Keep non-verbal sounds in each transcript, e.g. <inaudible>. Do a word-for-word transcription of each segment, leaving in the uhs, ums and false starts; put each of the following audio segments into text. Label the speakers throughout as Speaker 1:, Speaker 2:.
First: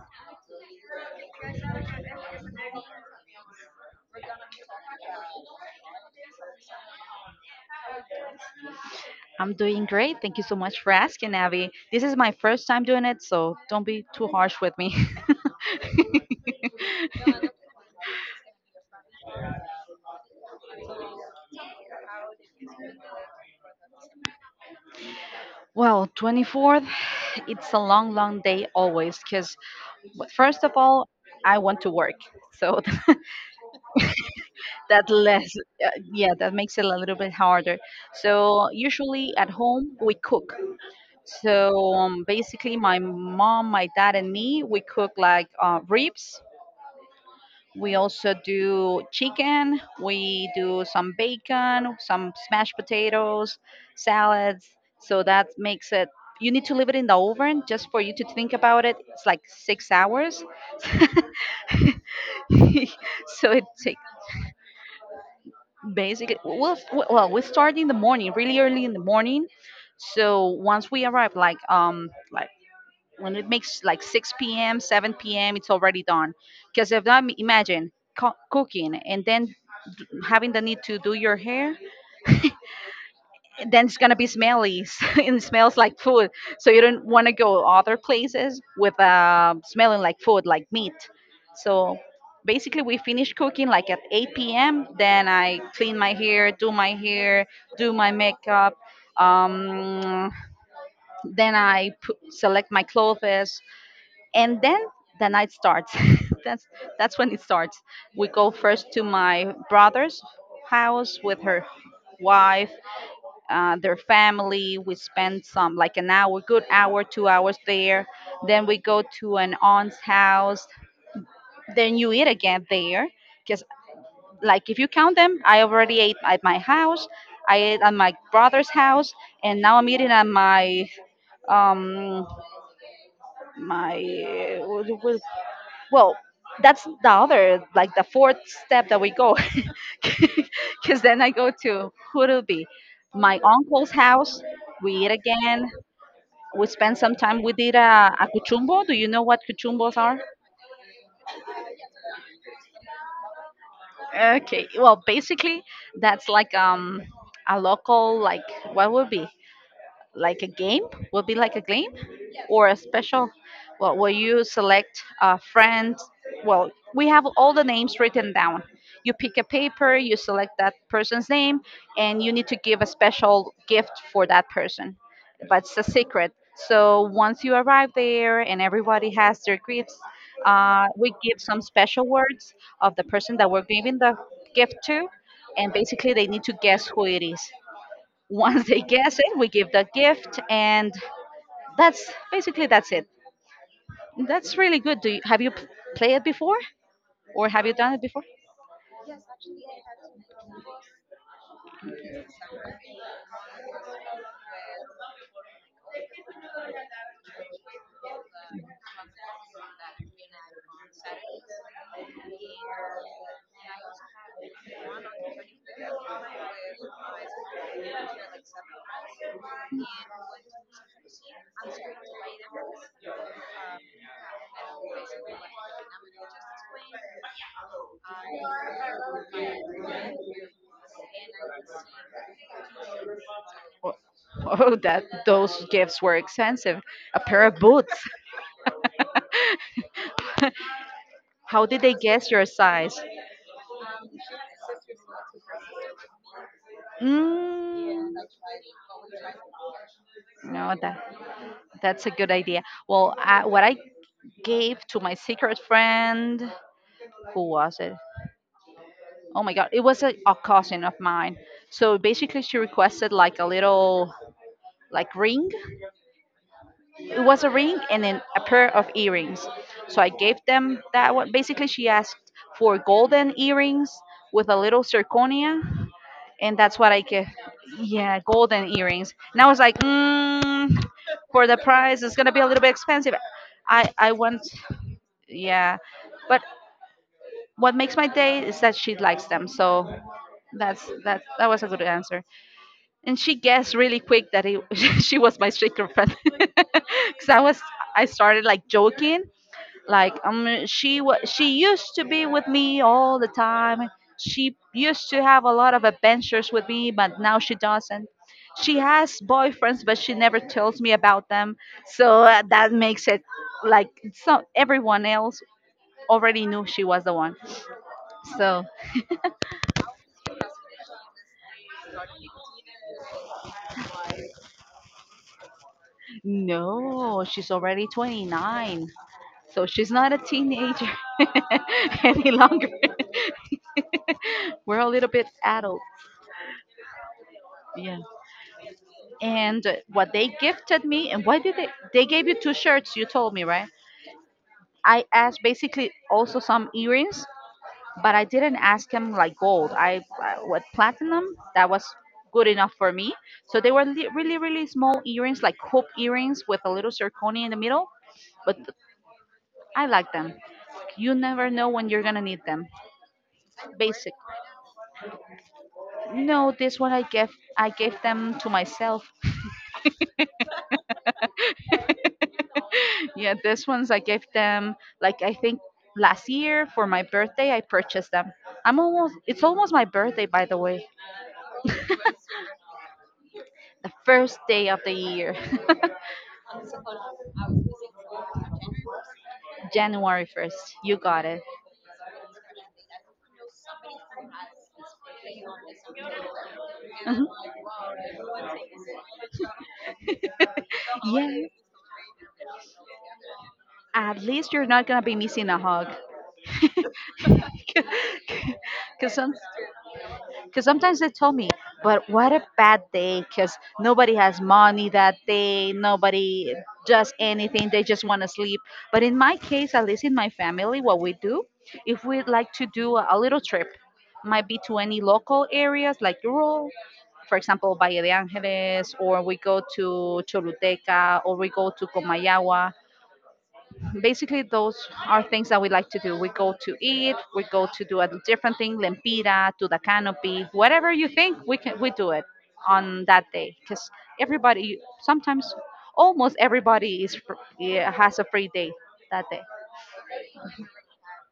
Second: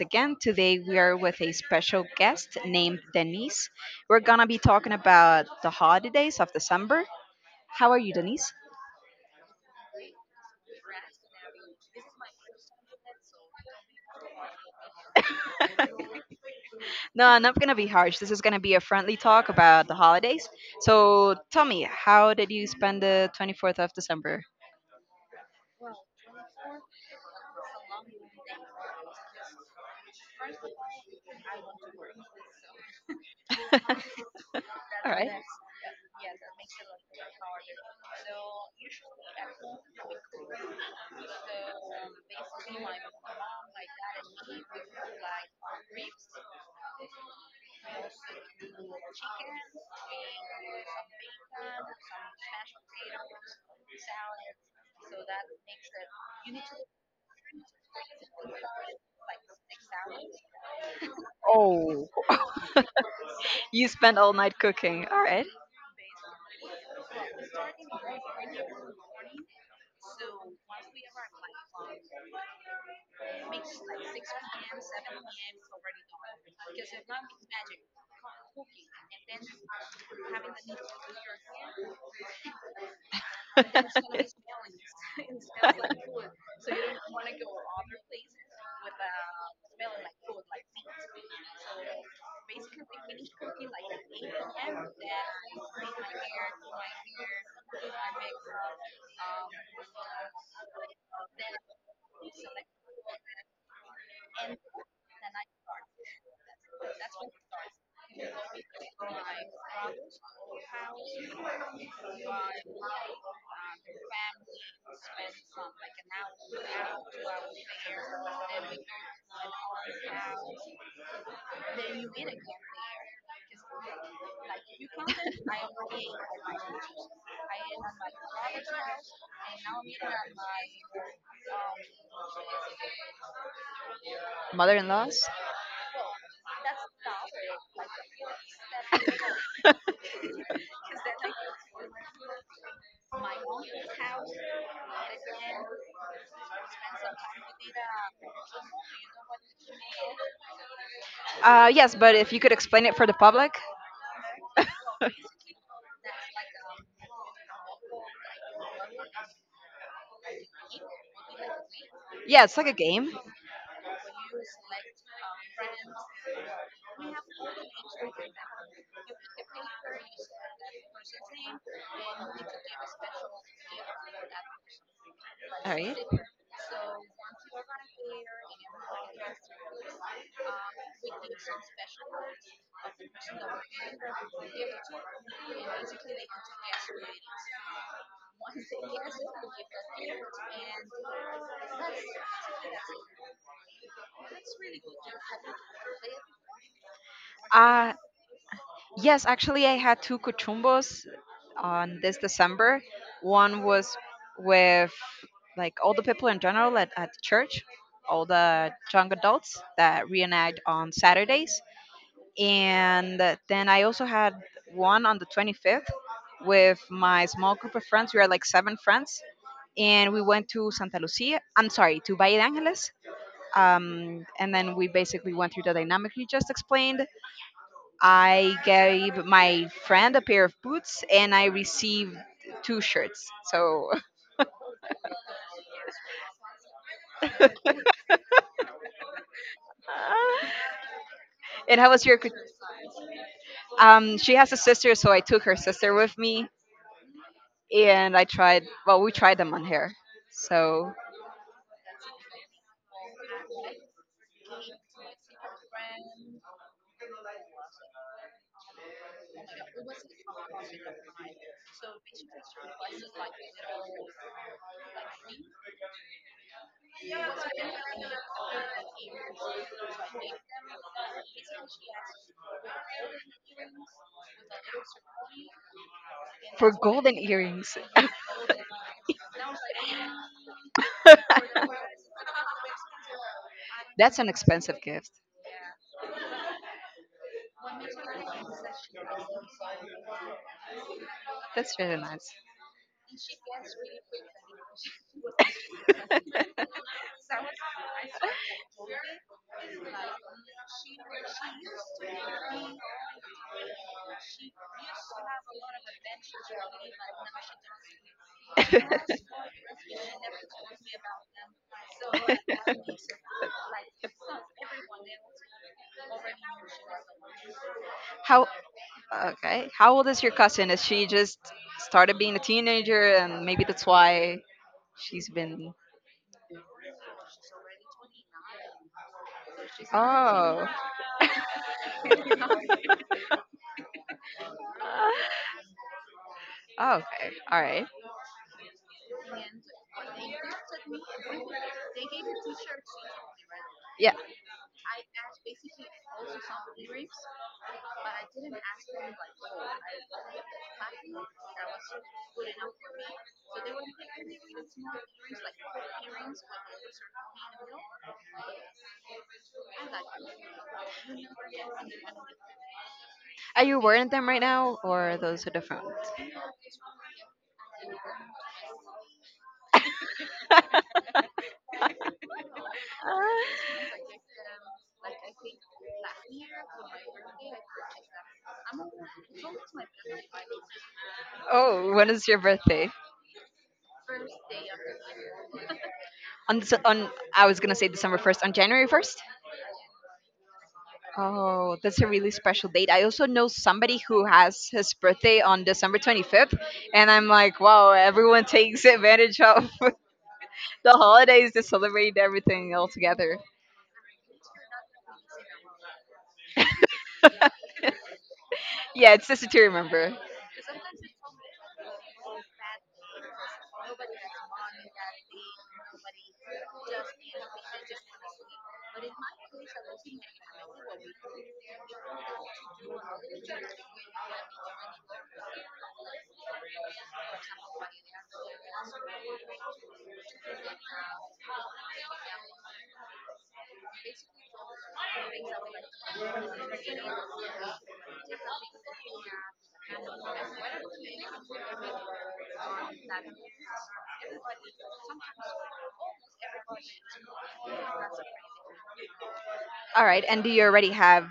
Speaker 1: again. Today we are with a special guest named Denise. We're going to be talking about the holidays of December. How are you, Denise? <laughs>
Speaker 2: I'm doing great. Thank you so much for asking, Abby. This is my first time doing it, so don't be too harsh with me.
Speaker 1: No, I'm not going to be harsh. This is going to be a friendly talk about the holidays.
Speaker 2: <laughs>
Speaker 1: So tell me, how did you spend the twenty-fourth of December?
Speaker 2: well, twenty-fourth, it's a long, long day always because, first of all, I want to work. So
Speaker 1: <laughs> All
Speaker 2: <laughs> that
Speaker 1: right.
Speaker 2: less, uh, yeah, that makes it a little bit harder. So usually at home, we cook. So um, basically, my mom, my dad, and me, we cook like uh, ribs. We also do chicken. We do some bacon, some smashed potatoes, salads. So that makes it. You need to leave it in the oven just for you to think about it. It's like six hours. <laughs>
Speaker 1: Oh,
Speaker 2: So it
Speaker 1: you
Speaker 2: takes
Speaker 1: spent all night cooking. All right.
Speaker 2: basically. Well, well, we start in the morning, really early in the morning. So once we arrive, like um, like when it makes like six p m, seven p m, it's already done. Because if not, imagine co- cooking and then having the need to do your hair, then it's gonna be smelly <laughs> and it smells like food. So you don't want to go other places with
Speaker 1: <laughs>
Speaker 2: uh, smelling like food, like meat. So basically, we finish cooking like at eight p m. Then I clean my hair, do my hair, do my makeup. Um, then I pu- select my clothes, and then the night starts. <laughs> that's that's when it starts. We go first to my brother's house with her wife, uh, their family. We spend some like an hour, good hour, two hours there. Then we go to an aunt's house, then you eat again there because, like, if you count them, I already ate at my house, I ate at my brother's house, and now I'm eating at my um my
Speaker 1: Mother-in-laws?
Speaker 2: well, that's the other, like the fourth step that we go. <laughs>
Speaker 1: <laughs>
Speaker 2: Because then I go to who'll be my uncle's house. We eat again, we spend some time, we did a, a cuchumbo. Do you know what cuchumbos are?
Speaker 1: Uh, yes, but if you could explain it for the public.
Speaker 2: Okay, well, basically, that's like um a local, like, what would be like a game. Will be like a game
Speaker 1: Yeah, it's like
Speaker 2: or
Speaker 1: a
Speaker 2: a
Speaker 1: game.
Speaker 2: special, well, will you select a friend. Well, we have all the names written down, you pick a paper, you select that person's name, and you need to give a special gift for that person, but
Speaker 1: All
Speaker 2: it's a
Speaker 1: right.
Speaker 2: secret. So once you arrive there and everybody has their gifts, uh, we give some special words of the person that we're giving the gift to, and basically they need to guess who it is. Once they guess it, we give the gift, and that's basically that's it. That's really good. Do you, have you p- played it before, or have you
Speaker 1: Uh,
Speaker 2: done it before?
Speaker 1: yes, actually, I had two cuchumbos on this December. One was with like all the people in general at, at the church, all the young adults that reenact on Saturdays, and then I also had one on the twenty-fifth with my small group of friends. We are like seven friends, and we went to Santa Lucia. I'm sorry, to Valle de Angeles. Um, and then we basically went through the dynamic you just explained. I gave my friend a pair of boots, and I received two shirts. So,
Speaker 2: Oh, <laughs> oh, that those gifts were expensive. A pair
Speaker 1: <laughs>
Speaker 2: of boots. <laughs> How
Speaker 1: and
Speaker 2: did
Speaker 1: how
Speaker 2: they
Speaker 1: was your cu-
Speaker 2: guess your size?
Speaker 1: Um, she has a sister, so I took her sister with me,
Speaker 2: Mm,
Speaker 1: and I tried. Well, we tried them on her.
Speaker 2: no,
Speaker 1: So
Speaker 2: that that's a good idea. Well, I, what I gave to my secret friend, who was it? Oh my god, it was a, a cousin of mine. So basically, she requested like a little, like, ring. It was a ring and then a pair of earrings. So I gave them that one. Basically, she asked for golden earrings with a little zirconia, and
Speaker 1: for
Speaker 2: that's what I
Speaker 1: golden
Speaker 2: gave.
Speaker 1: earrings. <laughs>
Speaker 2: Yeah, golden earrings. And I was like, mm, for the price it's gonna be a little bit expensive. I i
Speaker 1: That's an
Speaker 2: want.
Speaker 1: expensive gift.
Speaker 2: Yeah, but what makes my day is that she likes them, so that's that that was a
Speaker 1: That's
Speaker 2: good
Speaker 1: really
Speaker 2: answer.
Speaker 1: nice.
Speaker 2: And she guessed really quick that it, <laughs> she was my straight girlfriend <laughs>
Speaker 1: <laughs>
Speaker 2: because i was I started like joking, like um she was, she used to be with me all the time. She used to have a lot of adventures with me, but now she doesn't. She has boyfriends, but she never tells me about them. So uh, that makes it like, so everyone else already knew she was the one.
Speaker 1: How
Speaker 2: So
Speaker 1: okay. How old is your cousin? Is she just started being a teenager and maybe that's why she's been?
Speaker 2: no, she's already twenty-nine. So she's not a
Speaker 1: Oh.
Speaker 2: teenager <laughs> any longer. <laughs> We're a little bit adult.
Speaker 1: Oh, okay. All right.
Speaker 2: Yeah. And uh, what they gifted me, and why did they? They gave you two shirts, you told me, right?
Speaker 1: Yeah.
Speaker 2: I asked basically also some earrings, but I didn't ask him like gold. I, I with platinum, that was good enough for me. So they were li- really, really small earrings, like hoop earrings with a little zirconia in the middle, but I like them. You never know when you're gonna need them. Basic. No, this one I gave I gave them to myself. <laughs> Yeah, this ones I gave them, like, I think last year for my birthday I purchased them. I'm almost it's almost my birthday, by the way.
Speaker 1: Oh, when is your birthday?
Speaker 2: The first day of the year.
Speaker 1: On Dece- on I was going to say December first, on January first?
Speaker 2: <laughs> January first. You got it.
Speaker 1: Oh, that's a really special date. I also know somebody who has his birthday on December twenty-fifth, and I'm
Speaker 2: Mhm.
Speaker 1: like, wow, everyone takes advantage of <laughs> the
Speaker 2: <laughs> Yeah.
Speaker 1: holidays to celebrate everything all together.
Speaker 2: At least you're not going to be missing a hug. <laughs> Cuz
Speaker 1: Yeah, it's
Speaker 2: some,
Speaker 1: just to remember.
Speaker 2: because sometimes they tell me, but what a bad day because nobody has money that day, nobody does anything, they just want to sleep. But in my case, at least in my family, what we do, if we'd like to do a, a little trip, might be to any local areas like rural, for example, Valle de Angeles, or we go to Choluteca, or we go to Comayagua. Basically, those are things that we like to do. We go to eat, we go to do a different thing, lempira to the canopy, whatever you think we can, we do it on that day because everybody sometimes, almost everybody is fr- yeah, has a free day that day.
Speaker 1: All right, and do you already have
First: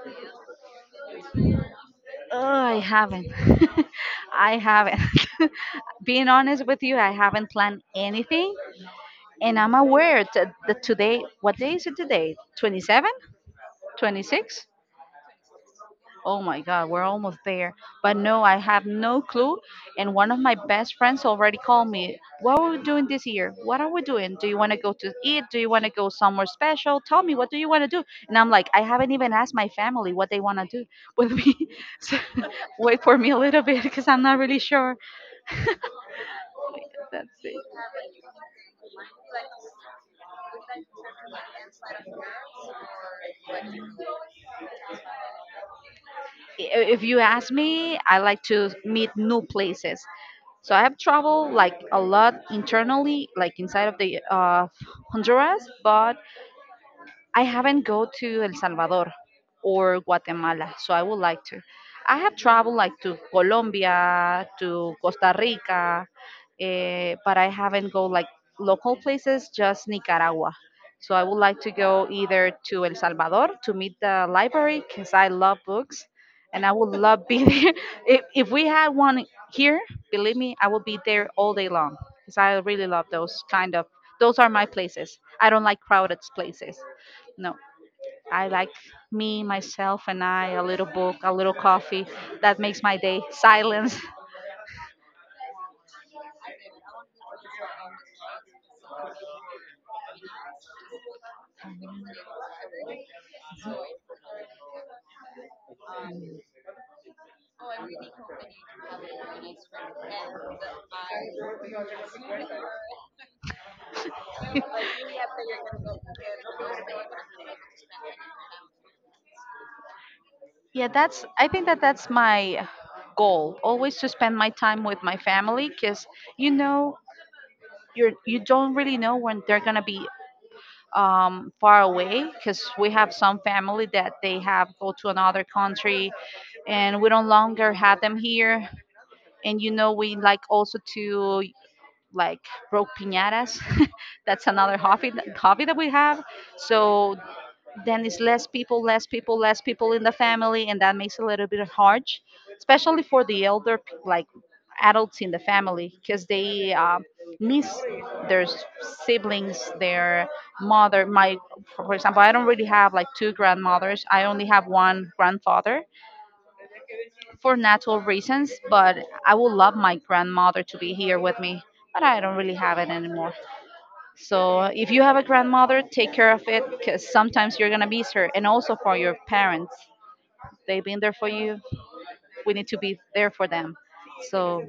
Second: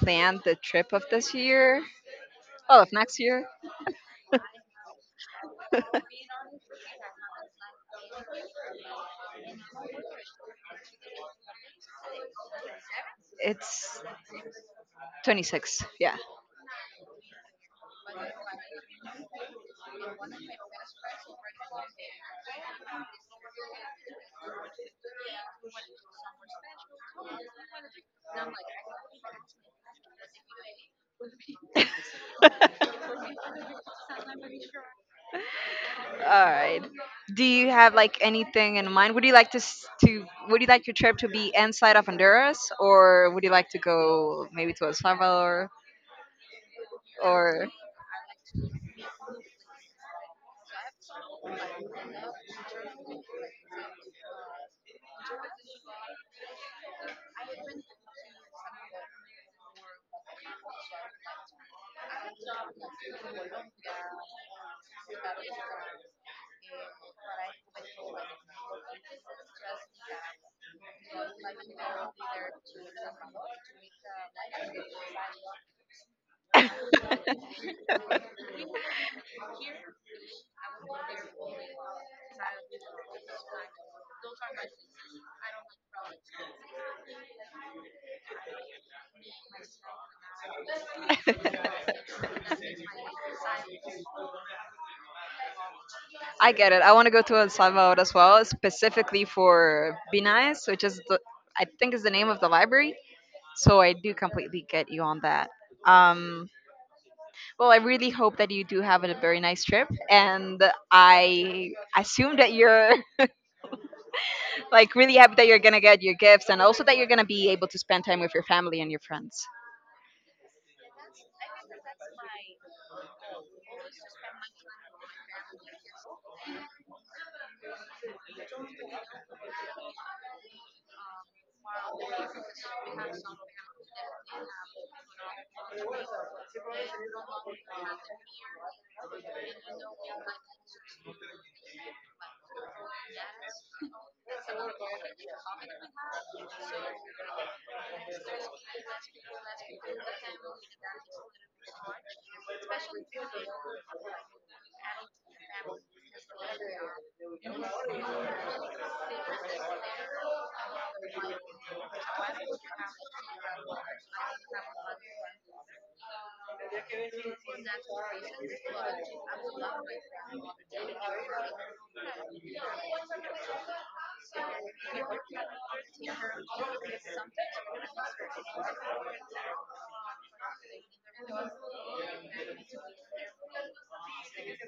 Speaker 1: planned the trip of this year?
Speaker 2: Oh, I
Speaker 1: Oh, of next
Speaker 2: haven't
Speaker 1: year. <laughs>
Speaker 2: <laughs> I haven't <laughs> being honest with you, I haven't planned anything. And I'm aware that, that today, what day is it today, 27
Speaker 1: It's
Speaker 2: 26
Speaker 1: twenty-six. Yeah.
Speaker 2: Oh my God, we're almost there. But no, I have no clue. And one of my best friends already called me. What are we doing this year? What are we doing? Do you want to go to eat? Do you want to go somewhere special? Tell me, what do you want to do? And I'm like, I haven't even asked my family what they want to do with me. <laughs> So <laughs> wait for me a little bit because I'm not really sure.
Speaker 1: All right.
Speaker 2: That's
Speaker 1: Do you have like anything in mind? Would you like to s- to would you like your trip to be inside of Honduras, or would you like to
Speaker 2: it.
Speaker 1: go maybe to El Salvador
Speaker 2: I- if you ask
Speaker 1: or
Speaker 2: me, I like to meet new places. So I have traveled like a lot internally, like inside of the uh, Honduras, but I haven't go to El Salvador or Guatemala, so I would like to. I have traveled like to Colombia, to Costa Rica, eh, but I haven't go like local places, just Nicaragua. So I would like to go either to El Salvador to meet the library because I love books, and I would love
Speaker 1: <laughs>
Speaker 2: be <laughs> there. If, if we had one here, believe me, I would be there all day long because I really love those kind of. Those are my places. I don't like crowded places. No, I like me, myself, and I, a little book, a little coffee. That makes my day. Silence.
Speaker 1: I get it. I want to go to El Salvador as well, specifically for Be Nice, which is the, I think, is the name of the library. So I do completely get you on that. Um, Well, I really hope that you do have a very nice trip, and I assume that you're <laughs> like really happy that you're gonna get your gifts, and also that you're gonna be able to spend time with your family and your friends.
Speaker 2: Yeah, that's, I think that that's my goal always to spend my time with my family because, you know, you're you don't really know when they're gonna be um, far away because we have some family that they have go to another country and we don't longer have them here. And you know, we like also to, like, broke piñatas. <laughs> That's another hobby that, hobby that we have. So then it's less people, less people, less people in the family, and that makes it a little bit hard, especially for the elder p- like adults in the family because they uh, miss their s- siblings, their mother. My, for example, I don't really have like two grandmothers. I only have one grandfather for natural reasons, but I would love my grandmother to be here with me, but I don't really have it anymore. So if you have a grandmother, take care of it because sometimes you're gonna miss her, and also for your parents, they've been there for you. We need to be there for them. So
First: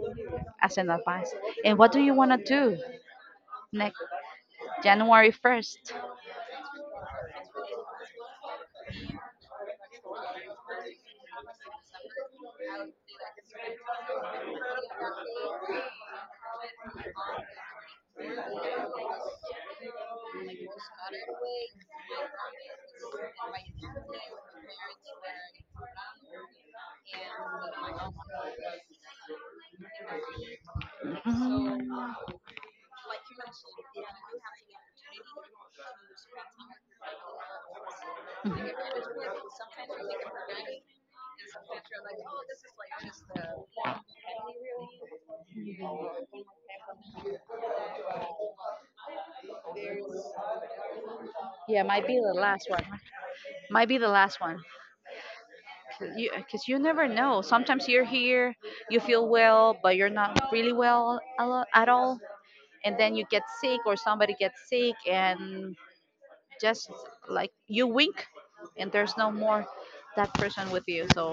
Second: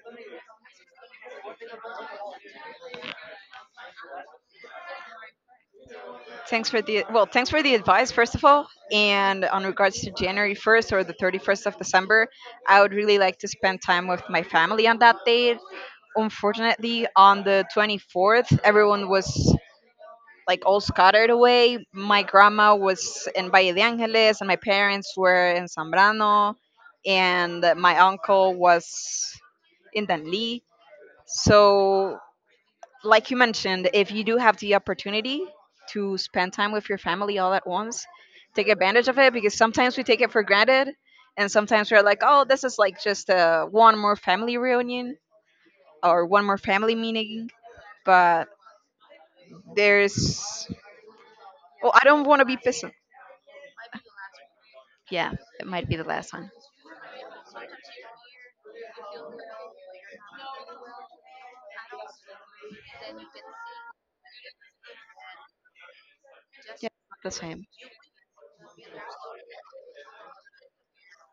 Speaker 2: as an advice. And what do you wanna do next January first?
Speaker 1: Thanks for the, well, thanks for the advice first of all, and on regards to January first or the thirty first of December, I would really like to spend time with my family on that date. Unfortunately, on the twenty fourth, everyone was like all scattered away. My grandma was in Valle de Angeles, and my parents were in Zambrano, and my uncle was in Danlí. So,
Speaker 2: Mm,
Speaker 1: like you mentioned, if you do have the opportunity to spend time with your family all at once, take advantage of it
Speaker 2: mhm.
Speaker 1: because sometimes we take it for granted. And sometimes we're like, oh, this is like just uh, one more family reunion or one more family meeting. But there's,
Speaker 2: Yeah,
Speaker 1: well, I
Speaker 2: might be
Speaker 1: don't
Speaker 2: the
Speaker 1: want to be
Speaker 2: last one.
Speaker 1: pessimist.
Speaker 2: Might be the last one.
Speaker 1: Yeah, it might be the
Speaker 2: You
Speaker 1: last one.
Speaker 2: Because you never know. Sometimes you're here, you feel well, but you're not really well a lo- at all. And then you get sick, or somebody gets sick, and
Speaker 1: Yeah,
Speaker 2: just,
Speaker 1: not the
Speaker 2: like,
Speaker 1: same.
Speaker 2: you wink, and there's no more that person with you. So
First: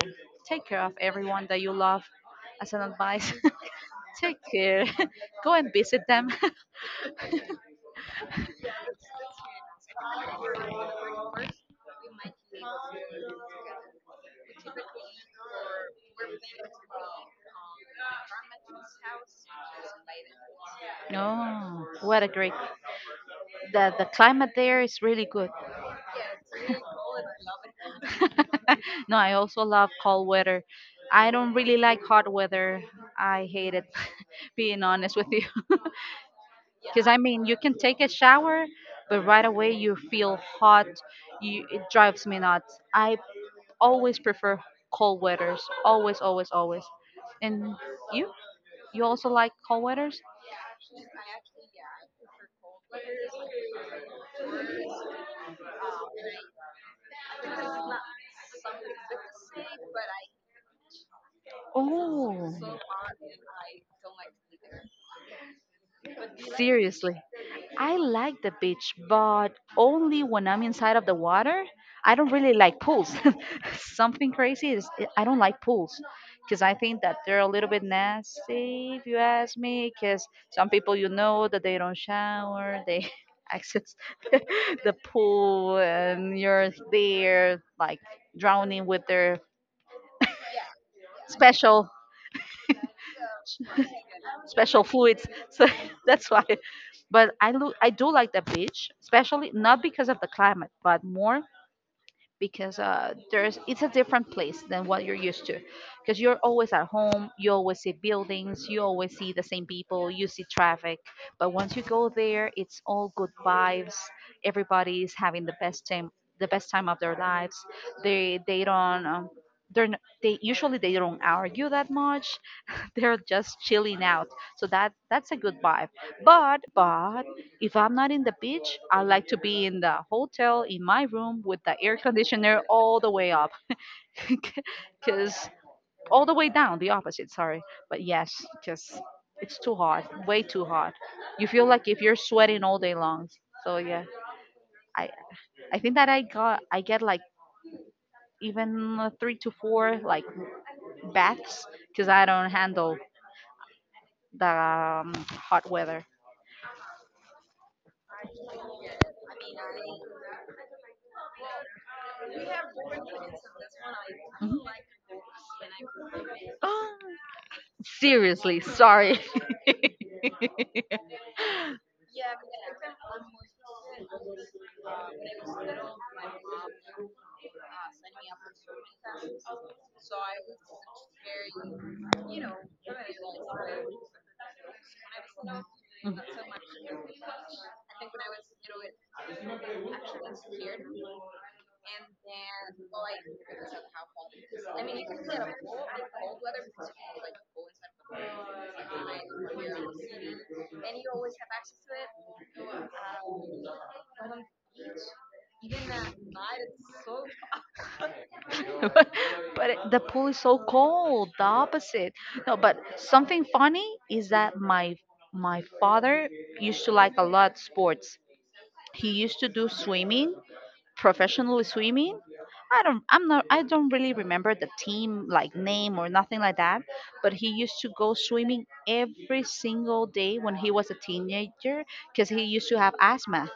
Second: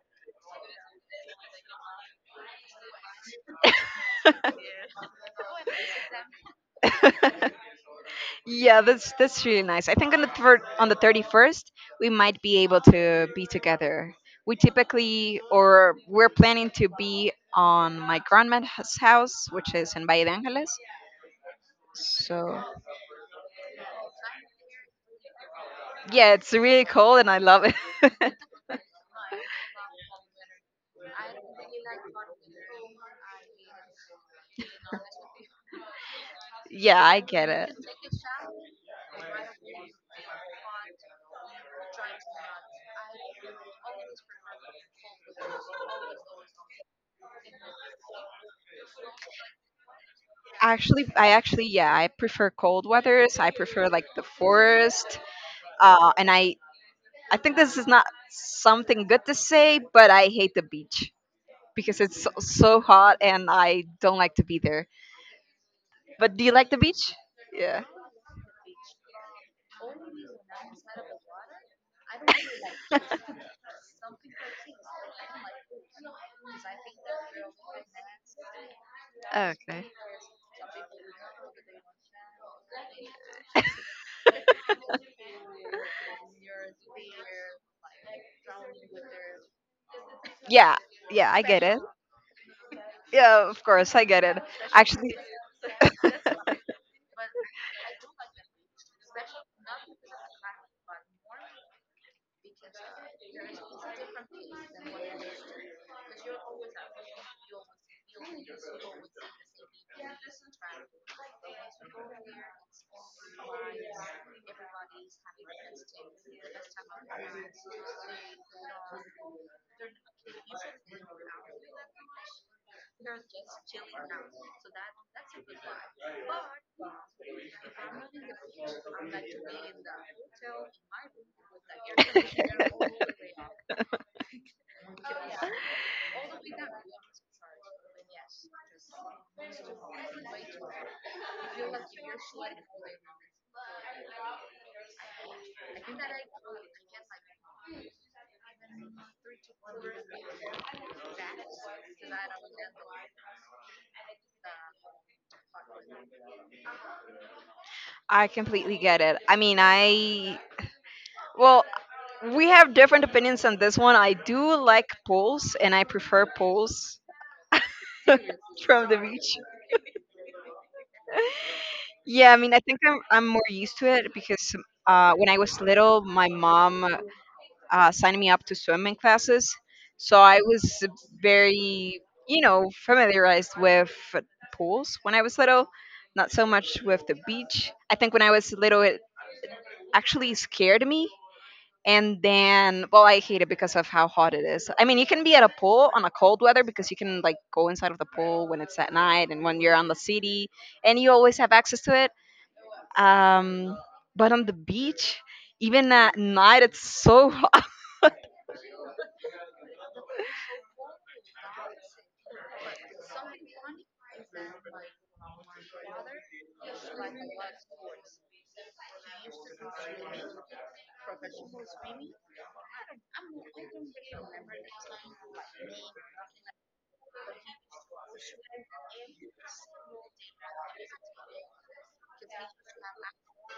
Speaker 2: take care of everyone that you love as an advice. <laughs> Take care. <laughs> Go and visit them.
Speaker 1: <laughs> Yeah, that's that's really nice. I think on the third on the thirty first we might be able to be together. We typically, or we're planning to be on my grandma's house, which is in Valle de Angeles.
Speaker 2: No, what a great.
Speaker 1: So
Speaker 2: The the climate there is really good.
Speaker 1: yeah, it's really cold and I love it. <laughs>
Speaker 2: <laughs> No, I also love cold weather. I don't really like hot weather. I hate it, <laughs> being honest with you.
Speaker 1: Yeah,
Speaker 2: Because
Speaker 1: I
Speaker 2: I mean,
Speaker 1: get
Speaker 2: you
Speaker 1: it.
Speaker 2: can take a shower, but right away you feel hot. You, it drives me nuts. I always prefer cold weathers. Always, always, always. And you? You also like cold weathers?
Speaker 1: Actually, I actually yeah, I prefer cold weathers. I prefer like the forest. Uh, and I I think this is not something good to say, but I hate the beach because it's so,
Speaker 2: Oh.
Speaker 1: so hot and I don't like to be there. But do you like the beach?
Speaker 2: Seriously,
Speaker 1: Yeah.
Speaker 2: I like the beach, but only when I'm inside of the water. I don't really like pools.
Speaker 1: <laughs>
Speaker 2: <laughs> Something crazy is I don't like pools because I think that they're a little bit nasty, if you ask
Speaker 1: Okay.
Speaker 2: me. Because some people, you know, that they don't shower, they <laughs> access <laughs> the pool, and you're there like drowning with their
Speaker 1: Yeah, yeah, I get it.
Speaker 2: special
Speaker 1: Yeah, of course, I get it.
Speaker 2: special
Speaker 1: Actually,
Speaker 2: fluids. So <laughs> that's why. But I look, I do like the beach, especially not because of the climate, but more because uh, there's it's a different place than what you're used to, because you're always at home, you always see buildings, you always see the same people, you see traffic. But once you go there, it's all good vibes. Everybody's having the best time, the best time of their lives. They they don't um, they're n- they usually they don't argue that much. <laughs> They're just chilling out, so that that's a good vibe. But if I'm not in the beach, I like to be in the hotel in my room with the air conditioner
Speaker 1: <laughs>
Speaker 2: all the way up. <laughs> Because all the way down, the opposite, sorry. But yes, because it's too hot, way too hot. You feel like if you're sweating all day long. So yeah, I, I think that I got I get like even uh, three to four like baths because I don't handle the um, hot weather.
Speaker 1: I completely get it. I mean, I Well, we have different opinions on this one. I do
Speaker 2: Mhm.
Speaker 1: like pools, and I prefer pools
Speaker 2: Oh, seriously,
Speaker 1: <laughs> from the
Speaker 2: sorry.
Speaker 1: beach. Yeah, I mean, I think I'm I'm more used to it because uh, when I was little, my mom uh,
Speaker 2: <laughs>
Speaker 1: signed me up to swimming classes, so I was very, you know, familiarized with pools when I was little.
Speaker 2: Mhm.
Speaker 1: Not so much with the beach. I think when I was little, it actually scared me. And then, well, I hate it because of how hot it is. I mean, you can be at a pool on a cold weather because you can like go inside of the pool when it's at night and when you're on the city, and you always have access to it. um, but on the beach, even at night, it's so hot.
Speaker 2: <laughs> But but it- the pool is so cold, the opposite. No, but something funny is that my my father used to like a lot sports. He used to do swimming, professionally swimming. I don't, I'm not, I don't really remember the team like name or nothing like that, but he used to go swimming every single day when he was a teenager, because he used to have asthma.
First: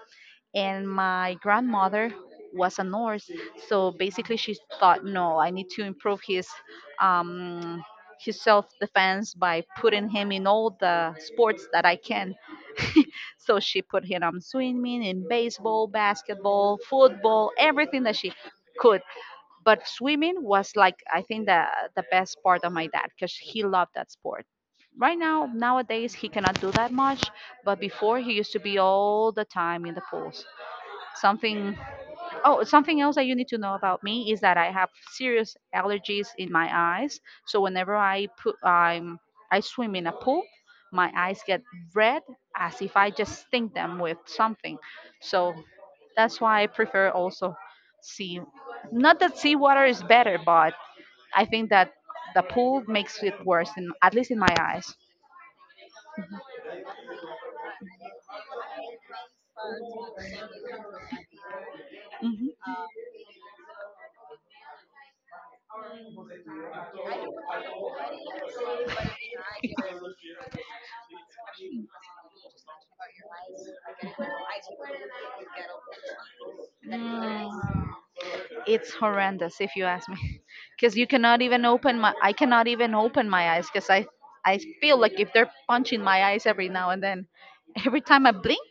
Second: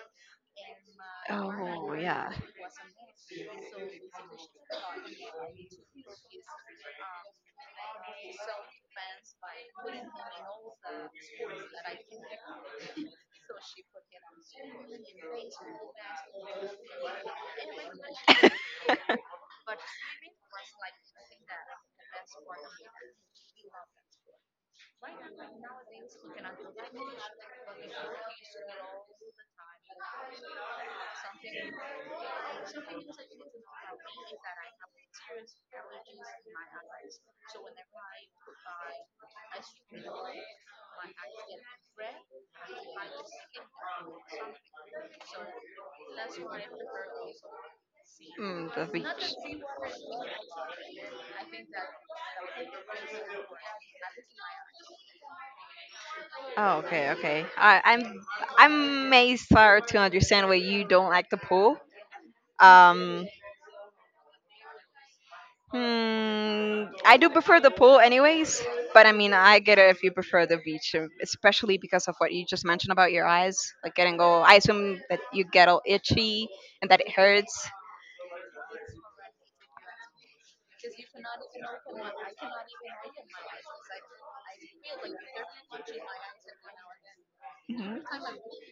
Speaker 2: And
Speaker 1: <laughs>
Speaker 2: my
Speaker 1: Oh
Speaker 2: grandmother
Speaker 1: yeah.
Speaker 2: was a nurse, so basically she thought, no, I need to improve his um his self-defense by putting him in all the sports that I can. <laughs> So she put him on swimming, in baseball, basketball, football, everything that she could.
Speaker 1: <laughs>
Speaker 2: But swimming was like, I think, the the best part of my dad, because he loved that sport. Right now, nowadays, he cannot do that much, but before he used to be all the time in the pools. Something, oh, something else that you need to know about me is that I have serious allergies in my eyes. So whenever I put I'm I swim in a pool, my eyes get red as if I just sting them with something. So that's why I prefer also sea.
Speaker 1: Mm, the
Speaker 2: Not
Speaker 1: beach.
Speaker 2: that seawater is better, but I think that the pool makes it worse, in at least in my eyes.
Speaker 1: Oh, okay, okay. I, I'm I may start to understand why you don't like the pool.
Speaker 2: Mhm. Mm.
Speaker 1: Um, hmm, I do prefer the pool, anyways. But I mean, I get it if you prefer the beach, uh, especially because of what you just mentioned about your eyes, like getting all. I assume that you get all itchy and that it hurts.
Speaker 2: It's horrendous if you ask me, <laughs> because you cannot even open my. I cannot even open my eyes, because I I feel like if they're punching my eyes every now and then, every time I blink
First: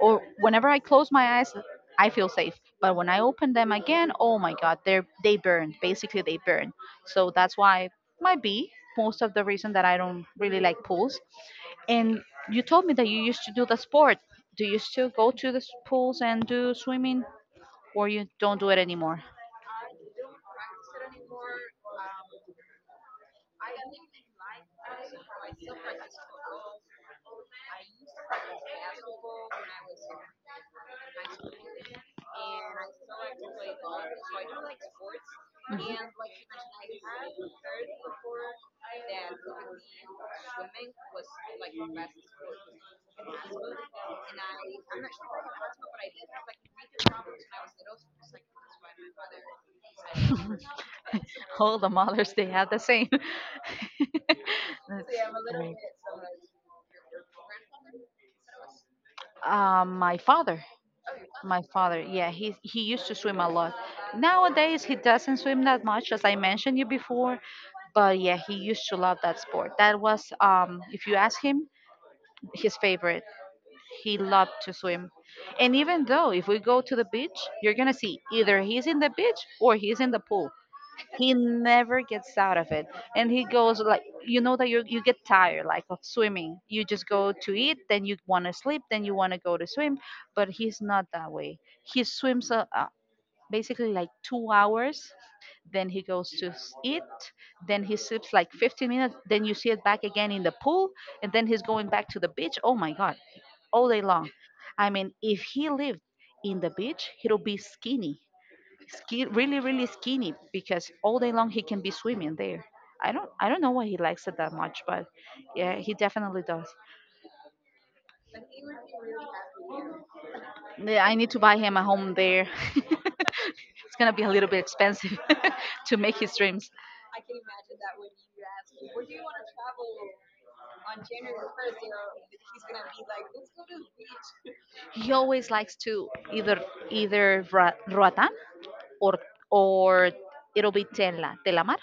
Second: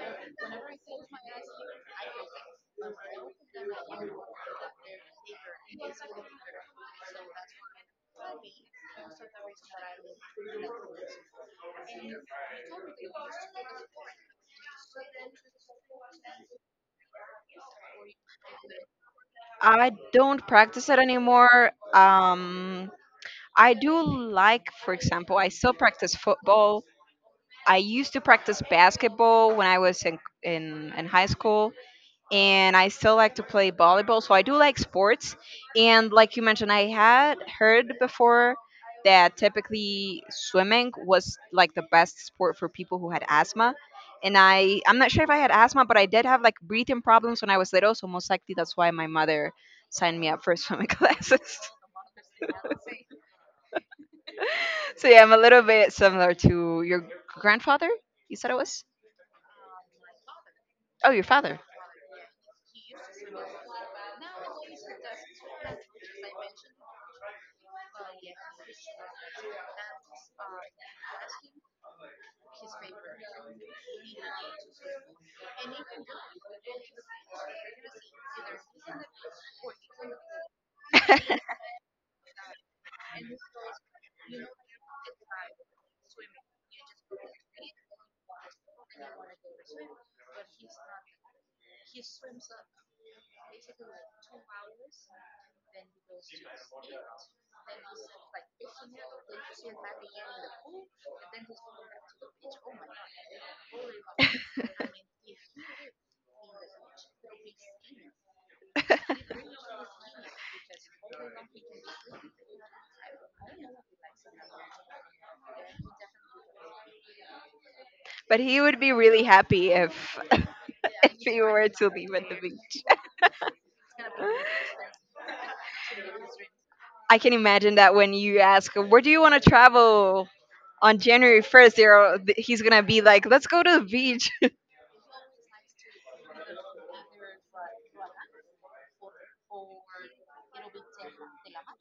Speaker 2: or whenever I close my eyes, I feel safe. But when I open them again, oh my God, they are they burn. Basically, they burn. So that's why might be most of the reason that I don't really like pools. And you told me that you used to do the sport. Do you still go to the s- pools and do swimming, or you don't do it anymore?
Speaker 1: I don't practice it anymore. Um, I do like, for example, I still practice football. I used to practice basketball when I was in in, in high school, and I still like to play volleyball. So I do like sports. And like you mentioned, I had heard before that typically swimming was like the best sport for people who had asthma. And I, I'm not sure if I had asthma, but I did have like breathing problems when I was little. So most likely that's why my mother signed me up
Speaker 2: Mhm.
Speaker 1: for swimming <laughs>
Speaker 2: <laughs>
Speaker 1: classes.
Speaker 2: All the mothers, they have the same.
Speaker 1: So yeah, I'm a
Speaker 2: <laughs>
Speaker 1: little bit similar to your grandfather. You said it was?
Speaker 2: Uh, my father,
Speaker 1: Oh, your
Speaker 2: my
Speaker 1: father. <laughs>
Speaker 2: father, yeah, he he used to swim a lot. Nowadays, he doesn't swim that much, as I mentioned you before. But yeah, he used to love that sport. That was, um, if you ask him, his favorite. He loved to swim. And even though if we go to the beach, you're gonna see either he's in the beach or he's in the pool. He never gets out of it. And he goes like, you know that you you get tired like of swimming, you just go to eat, then you want to sleep, then you want to go to swim. But he's not that way. He swims uh, uh, basically like two hours, then he goes to s- eat, then he sleeps like fifteen minutes, then you see it back again in the pool, and then he's going back to the beach. Oh my God, all day long. I mean, if he lived in the beach he'll be skinny, ski, really really skinny, because all day long he can be swimming there. I don't I don't know why he likes it that much, but yeah, he definitely does.
Speaker 1: But he would be really happy if <laughs>
Speaker 2: Yeah,
Speaker 1: if
Speaker 2: I need to
Speaker 1: he
Speaker 2: buy
Speaker 1: were
Speaker 2: him a
Speaker 1: to
Speaker 2: home
Speaker 1: leave at the
Speaker 2: there. <laughs>
Speaker 1: beach.
Speaker 2: It's gonna be a little bit expensive <laughs> to make his dreams.
Speaker 1: I can imagine that when you ask, where do you want to travel on January first, they're, he's going to be like, let's go to the beach. <laughs>
Speaker 2: He always likes to either either Ra- Roatán, or or it'll be Tela Telamar.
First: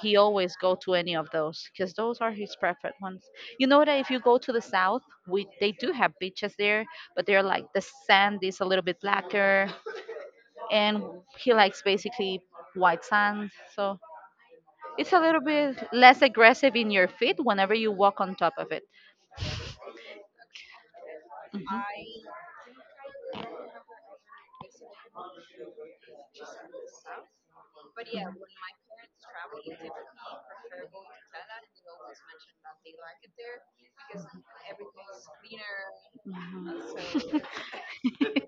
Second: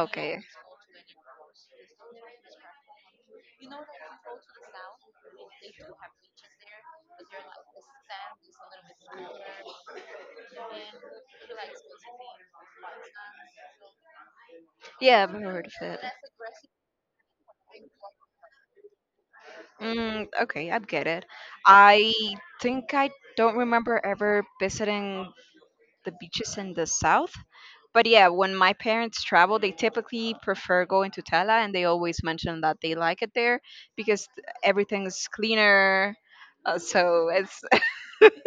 Speaker 2: He always go to any of those, because those are his preferred ones. You know that if you go to the south, we they do have beaches there, but they're like the sand is a little bit blacker, and he likes basically white sand. So it's a
Speaker 1: Yeah, I've
Speaker 2: little
Speaker 1: heard of
Speaker 2: bit
Speaker 1: it.
Speaker 2: less aggressive in your feet whenever you walk on top of it.
Speaker 1: Mm, okay, I get it. I think I don't remember ever visiting the beaches in the south. But yeah, when my parents travel, they typically prefer going to Tela, and they always mention that they like it there because th- everything's cleaner. Uh, so
Speaker 2: Mhm.
Speaker 1: it's <laughs>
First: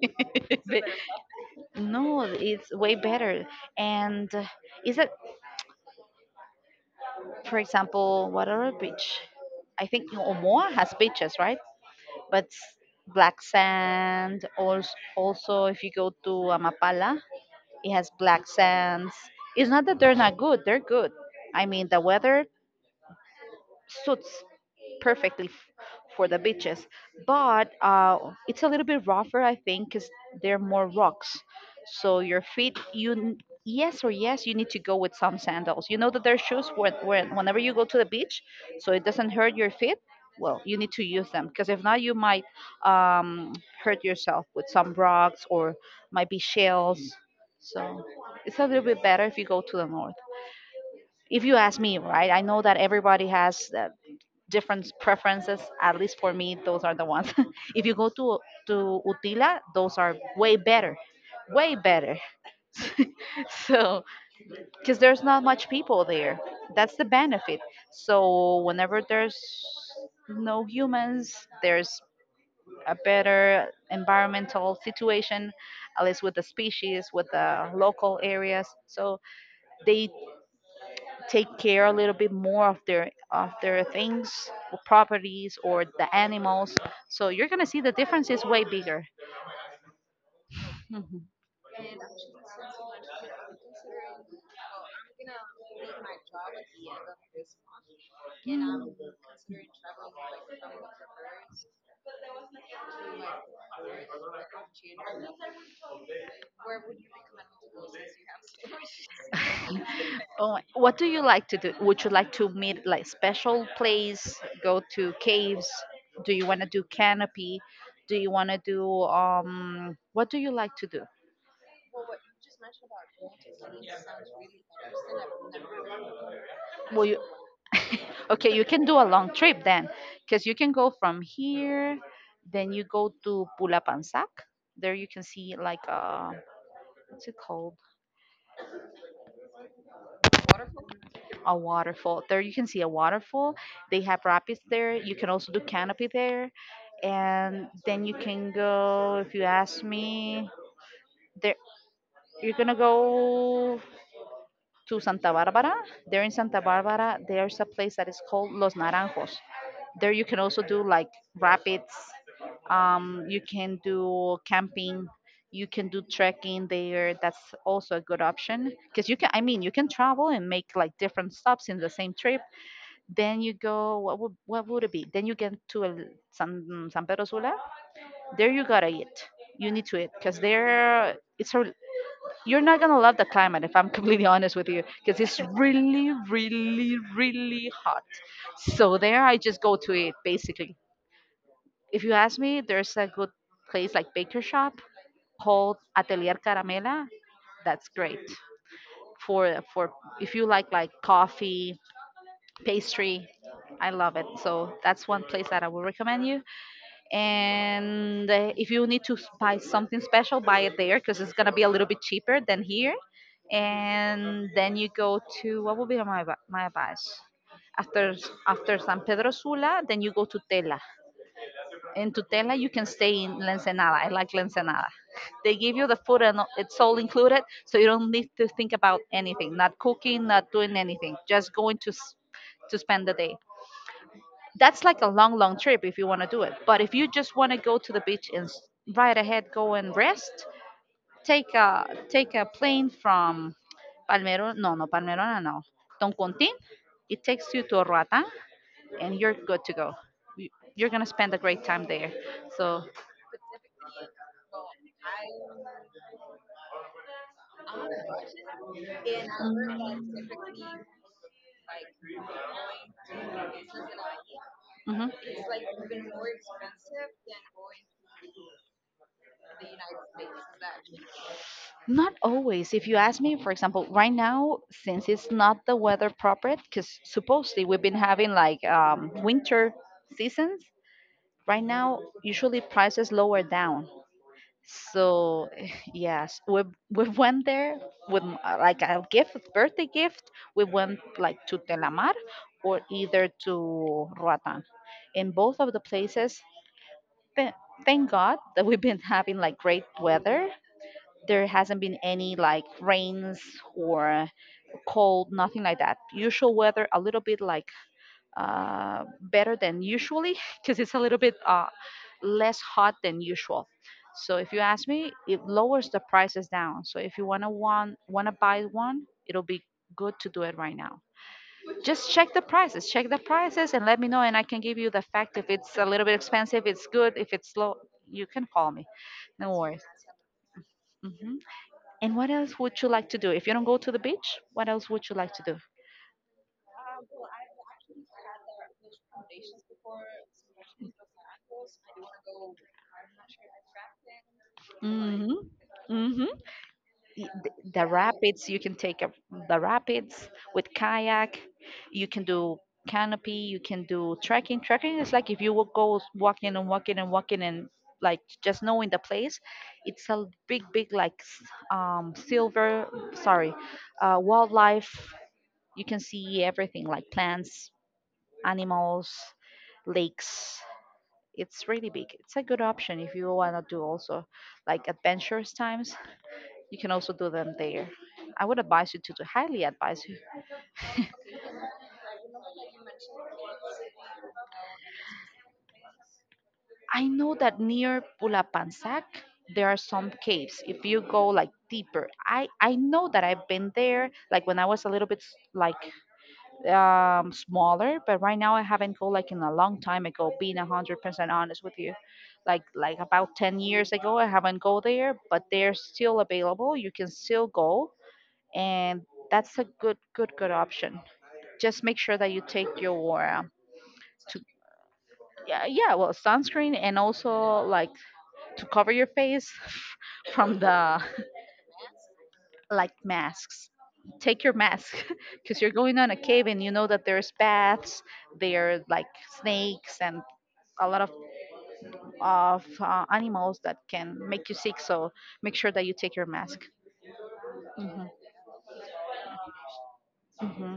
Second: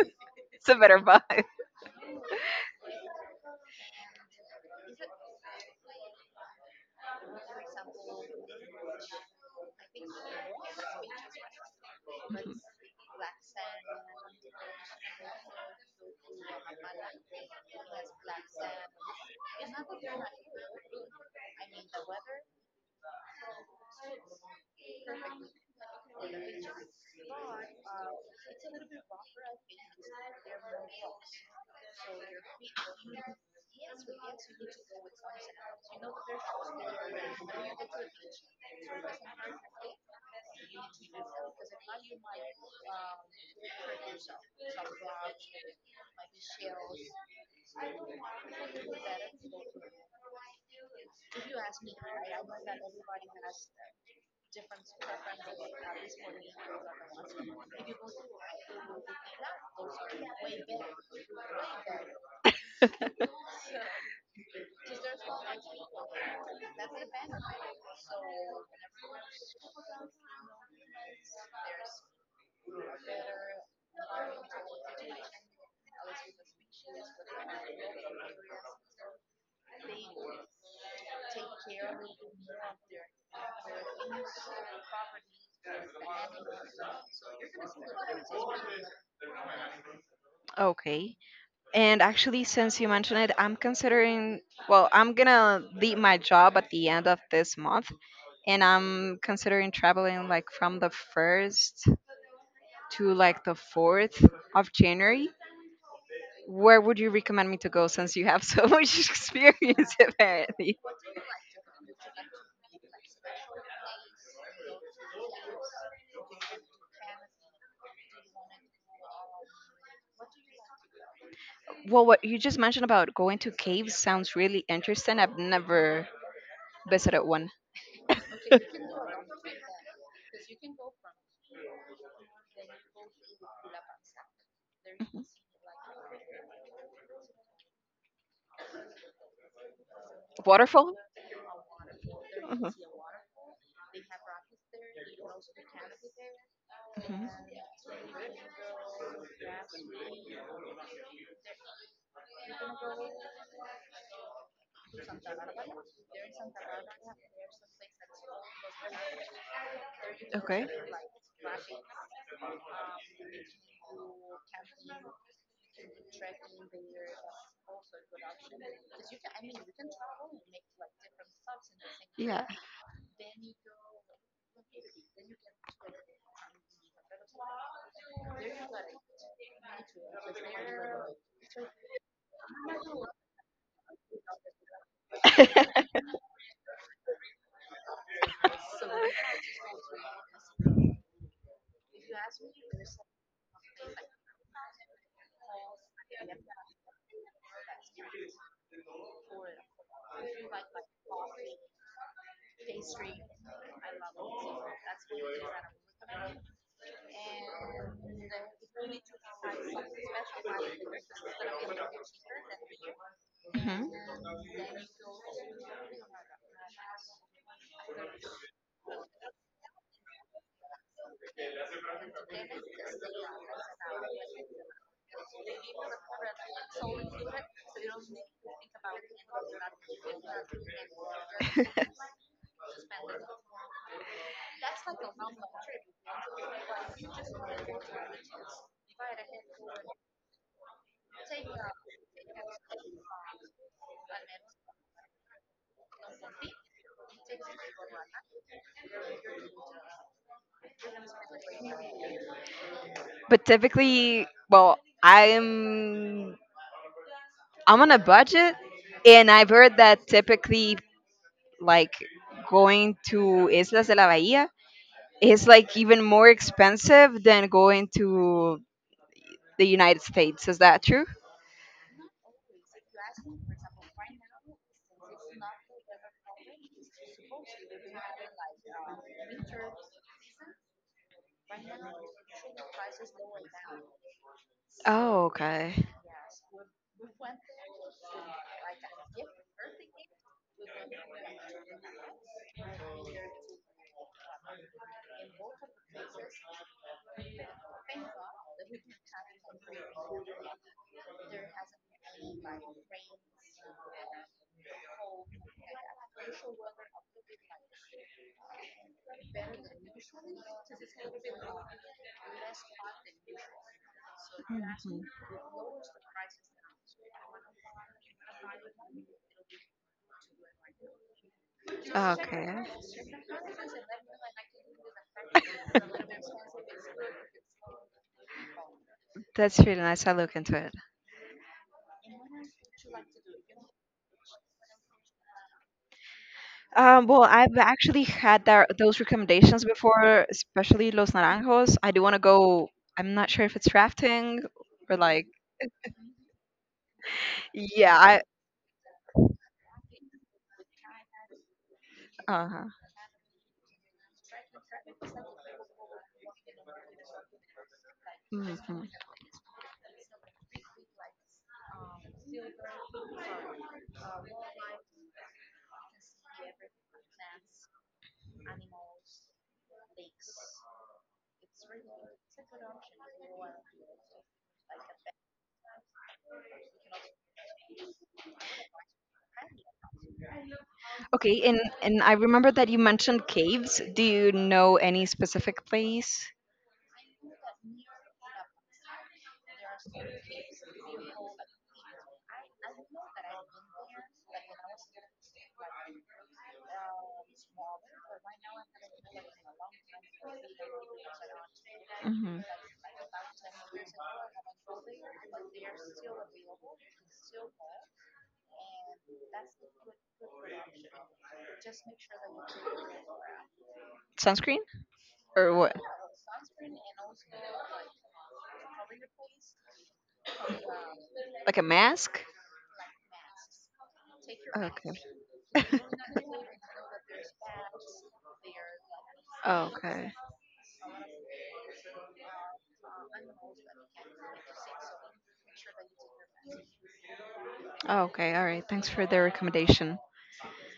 Speaker 2: <laughs>
Speaker 1: it's a
Speaker 2: But
Speaker 1: better vibe.
Speaker 2: no, it's way better. And uh, is it, for example, what other beach? I think Omoa has beaches, right? but s- Black sand. Also, also if you go to Amapala, it has black sands. It's not that they're not good; they're good. I mean, the weather suits perfectly f- for the beaches, but uh, it's a little bit rougher, I think, because they're more rocks. So your feet, you n- yes or yes, you need to go with some sandals. You know that there's shoes when, when whenever you go to the beach, so it doesn't hurt your feet. Well, you need to use them, because if not, you might um, hurt yourself with some rocks or might be shells. So it's a little bit better if you go to the north, if you ask me, right? I know that everybody has uh, different preferences. At least for me, those are the ones. <laughs> If you go to to Utila, those are way better, way better. <laughs>
Speaker 1: <laughs>
Speaker 2: So, because there's not much people there, that's the benefit. So whenever there's no humans, there's a better environmental situation, at least with the species, with the local areas. So they take care a little bit more of their of their things, or properties, or the animals. So you're gonna see the difference is way bigger.
Speaker 1: Okay.
Speaker 2: Mhm.
Speaker 1: And actually, since you mentioned it, I'm considering, well, I'm gonna leave my job at the end of this month, and I'm considering traveling like from the first to like the fourth of January. Where would you recommend me to go since you have so <laughs> much
Speaker 2: Mm.
Speaker 1: experience <laughs>
Speaker 2: Oh,
Speaker 1: apparently?
Speaker 2: what do you like to do? Would you like to meet like special place, go to caves? Do you want to do canopy? Do you want to do, um, what do you like to do?
Speaker 1: Well, what you just mentioned about going to caves sounds really interesting. I've never
Speaker 2: Will
Speaker 1: visited one.
Speaker 2: <laughs> okay, you can do a long trip then, because you can go from here, then you go to Pulapansac. There you
Speaker 1: Mhm.
Speaker 2: can see like a, what's it called?
Speaker 1: Waterfall?
Speaker 2: A waterfall. There you can
Speaker 1: Hmm.
Speaker 2: see a waterfall. They have rapids there. You can also do canopy there,
Speaker 1: Hmm.
Speaker 2: and then you can go. If you ask me, there you're gonna go to Santa Barbara. There in Santa Barbara, there's a place that is called Los Naranjos. There you can also
Speaker 1: Okay.
Speaker 2: do like rapids. Um, you can do camping. You can do trekking there. That's also a good option, because you can, I mean, you can travel and make like different stops in the same trip.
Speaker 1: Yeah.
Speaker 2: Then you go. What would what would it be? Then you get to El, San San Pedro Sula. There you gotta eat. You need to eat, because there it's a, you're not gonna love the climate if I'm <laughs> completely honest with you, because it's
Speaker 1: <laughs>
Speaker 2: really really really hot. So there I just go to eat basically. If you ask me, there's a good place like baker shop called Atelier Caramela. That's great for for if you like like coffee, pastry. I love it. So that's one place that I will recommend you. And uh, if you need to s- buy something special, buy it there, because it's gonna be a little bit cheaper than here.
Speaker 1: Mhm.
Speaker 2: And then you go to what would be my advi- my advice after s- after San Pedro Sula, then you go to Tela. In Tutela, you can stay in La Ensenada. I like La Ensenada. They give you the food and it's all included, so you don't need to think about anything, not cooking, not doing anything, just going to s- to spend the day. That's like a long, long trip if you want to do it. But if you just want to go to the beach and s- right ahead go and rest, take a take a plane from Palmero. No, no, Palmerona, no. Toncontin. It takes you to Roatan, and you're good to go. You- You're gonna spend a great time there. So,
Speaker 1: But typically, well, I'm I'm on a budget, and I've heard that typically, like going to Islas de la Bahía,
Speaker 2: hmm
Speaker 1: it's like even more expensive than going to the United States. Is that true?
Speaker 2: not always. If you ask me, for example, right now, since it's not the weather proper, because supposedly we've been having like um, winter seasons, right now, usually prices lower down.
Speaker 1: Oh,
Speaker 2: So,
Speaker 1: okay.
Speaker 2: <sighs> <laughs> yes, we we went there with m- uh, like a gift, birthday gift. We went like to Telamar or either to Roatan. In both of the places, th- thank God that we've been having like great weather, there hasn't been any like rains or cold, nothing like that. Usual weather, a little bit like uh, better than usually <laughs> because it's a little bit uh, less hot than usual. So if you ask
Speaker 1: Mhm.
Speaker 2: me, it lowers the prices down. So if you wanna want wanna buy one, it'll be good to do it right now. Just check the
Speaker 1: Okay.
Speaker 2: prices, check the prices, and let me know, and I can give you the fact if it's a little bit expensive, it's good. If it's low, you can call me. No
Speaker 1: That's really
Speaker 2: worries.
Speaker 1: nice. I look into it.
Speaker 2: Hmm, and what else would you like to do? If you don't go to the beach, what else would you like to do?
Speaker 1: Um, well, I've actually had that those recommendations before, especially Los Naranjos. I do want to go. I'm not sure if it's rafting or like.
Speaker 2: Mm-hmm. Mm-hmm. The, the
Speaker 1: Yeah, I.
Speaker 2: rapids, you can take a, the rapids with kayak. You can do
Speaker 1: Uh-huh.
Speaker 2: canopy. You can do trekking. Trekking is like if you will go walking and walking and walking and like just
Speaker 1: Mhm.
Speaker 2: knowing the place. It's a big, big like s- um silver. Sorry, uh, wildlife. You can see everything like plants, animals, lakes. It's really big. It's a good option if you want to do also like adventurous times. You can also do them there. I would advise you to, to highly advise you.
Speaker 1: Okay, and and I remember that you mentioned caves. Do you know any specific place?
Speaker 2: I know that near Pulapansac there are some caves. If you go like deeper, I I know that I've been there. Like when I was a little bit s- like um, smaller. But right now, I haven't go like in a long time ago. Being a hundred percent honest with you,
Speaker 1: Hmm.
Speaker 2: like like about ten years ago, I haven't go there, but they're still available. You can still go, and that's a good good good option. Just make sure that you take your um,
Speaker 1: Sunscreen or
Speaker 2: yeah,
Speaker 1: what?
Speaker 2: yeah, well, sunscreen and also like to cover your face <laughs> from the
Speaker 1: Like a mask?
Speaker 2: <laughs> like masks. Take your
Speaker 1: Okay.
Speaker 2: mask <laughs> because you're going on a
Speaker 1: <laughs>
Speaker 2: cave and you know that there's bats, there are like snakes
Speaker 1: Okay.
Speaker 2: and a lot of of uh, animals that can make you sick. So make sure that you take your mask. Hmm.
Speaker 1: Okay. All right. Thanks for the recommendation.
Speaker 2: Hmm.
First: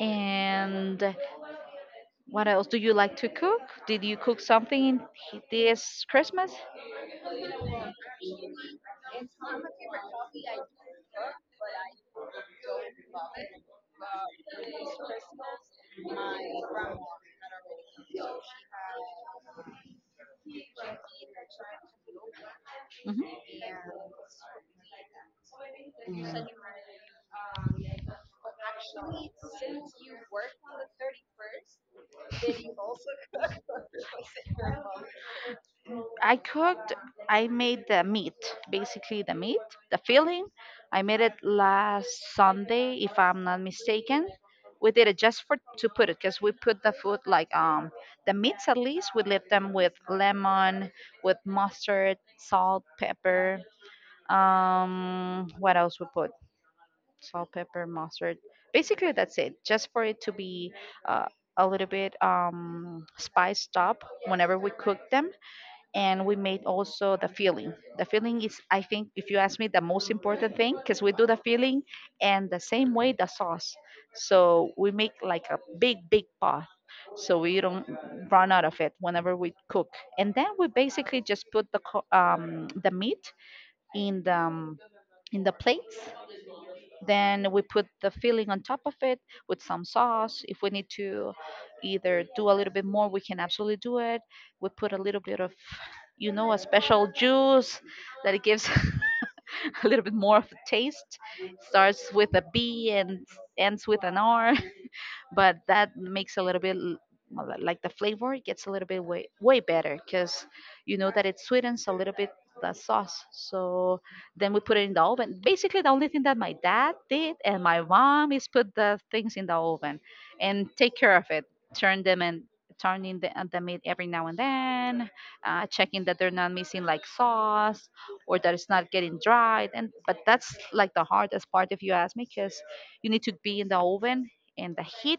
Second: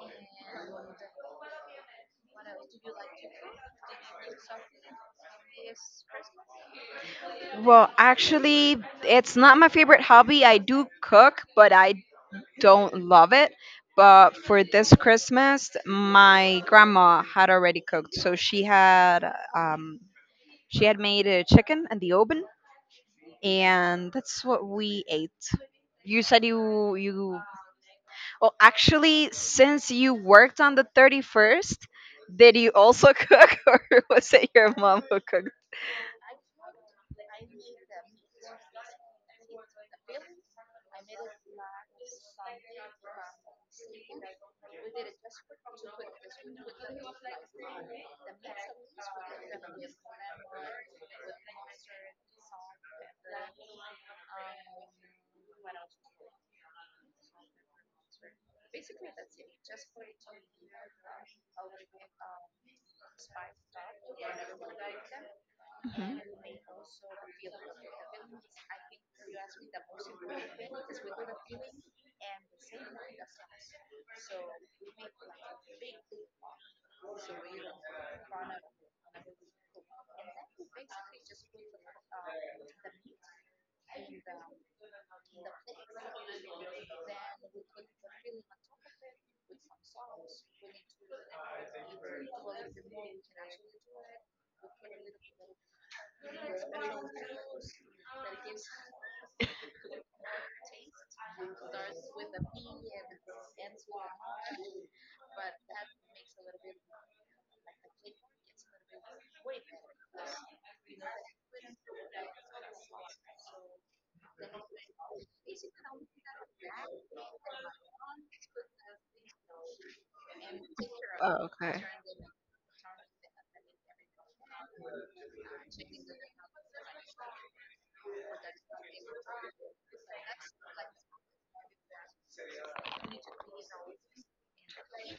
Speaker 2: And what else do you like to cook? Did you cook something in this Christmas?
Speaker 1: Well, actually, it's not my favorite hobby. I do cook, but I don't love it. But for this Christmas, my grandma had already cooked, so she had um, she had made a chicken in the oven,
Speaker 2: Hmm.
Speaker 1: and that's what we ate. You said you you well, actually, since you
Speaker 2: Mm.
Speaker 1: worked on the thirty-first, did you also <laughs> cook, or was it your mom who cooked?
Speaker 2: I cooked, I made the meat, basically the
Speaker 1: And
Speaker 2: meat, the filling. I made it last Sunday, if I'm not mistaken. We did it just for to put it, because we put the food like um the meats, at least we leave them with lemon, with mustard, salt, pepper. Um, what else we put? Salt, pepper, mustard. Basically, that's it. Just for it to be uh, a little bit um spiced up whenever we cook them, and we made also the feeling. The feeling is, I think, if you ask me, the most important thing, because we do the feeling and the same way the sauce, so we make like a big big pot so we don't run out of it whenever we cook. And then we basically just put the co- um, the meat in the um, in the plates, then we put the filling on top of it with some sauce. If we need to either do a little bit more, we can absolutely do it. We put a little bit of, you know, a special juice that it gives <laughs> a little bit more of a taste. Starts with a B and ends with an R, but that makes a little bit l- well, like the flavor gets a little bit way way better, because you know that it sweetens a little bit the sauce. So then we put it in the oven. Basically, the only thing that my dad did and my mom is put the things in the oven and take care of it,
Speaker 1: okay.
Speaker 2: turn them and turning the, uh, the meat every now and then, uh, checking that they're not missing like sauce or that it's not getting dried. And but that's like the hardest part if you ask me, because you need to be in the oven and the heat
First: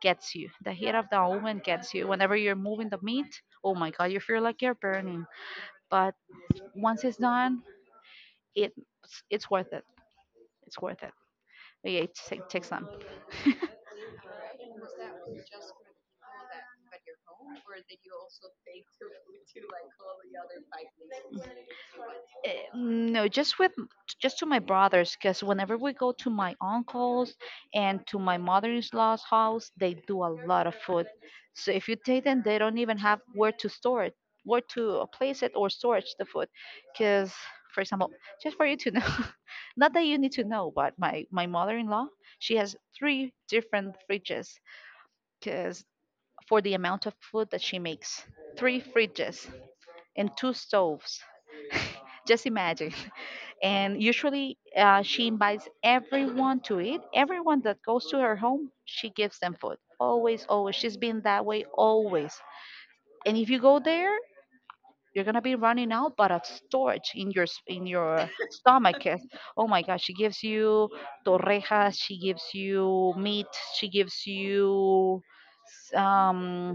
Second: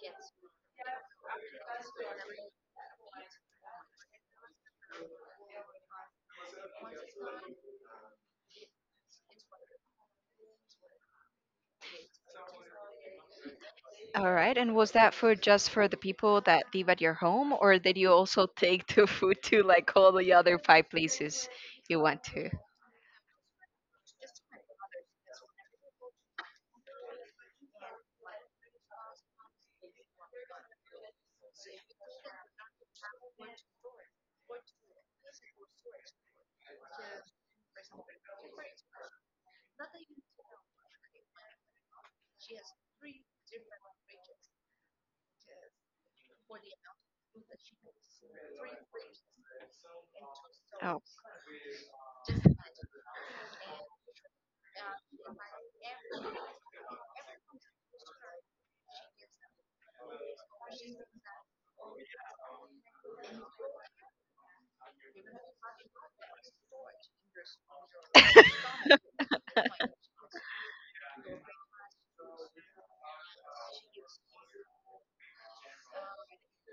Speaker 2: gets you. The heat of the oven gets you. Whenever you're moving the meat, oh my god, you feel like you're burning. But once it's done, it it's worth it. It's worth it. Yeah, it ta- takes time.
Speaker 1: All right. And was that food just for the people that live at your home, or did you also <laughs> take the food to like all the other five places?
Speaker 2: Eh, no, just with, just to my brothers, because whenever we go to my uncle's and to my mother-in-law's house, they do a lot of food, so if you take them they don't even have where to store it, where to place it or storage the food, because for example, just for you to know, <laughs> not that you need to know, but my my mother-in-law, she has three different fridges, because for the amount of food that she makes, three fridges and two
Speaker 1: Oh.
Speaker 2: stoves. <laughs> Just imagine. <laughs> And usually uh, she invites everyone to eat. Everyone that goes to her home, she gives them food. Always, always. She's been that way always. And if you go there, you're gonna be running out, but of storage in your s- in your <laughs> stomach. Eh. Oh my gosh, she gives you torrejas, she gives you meat, she gives you s- um,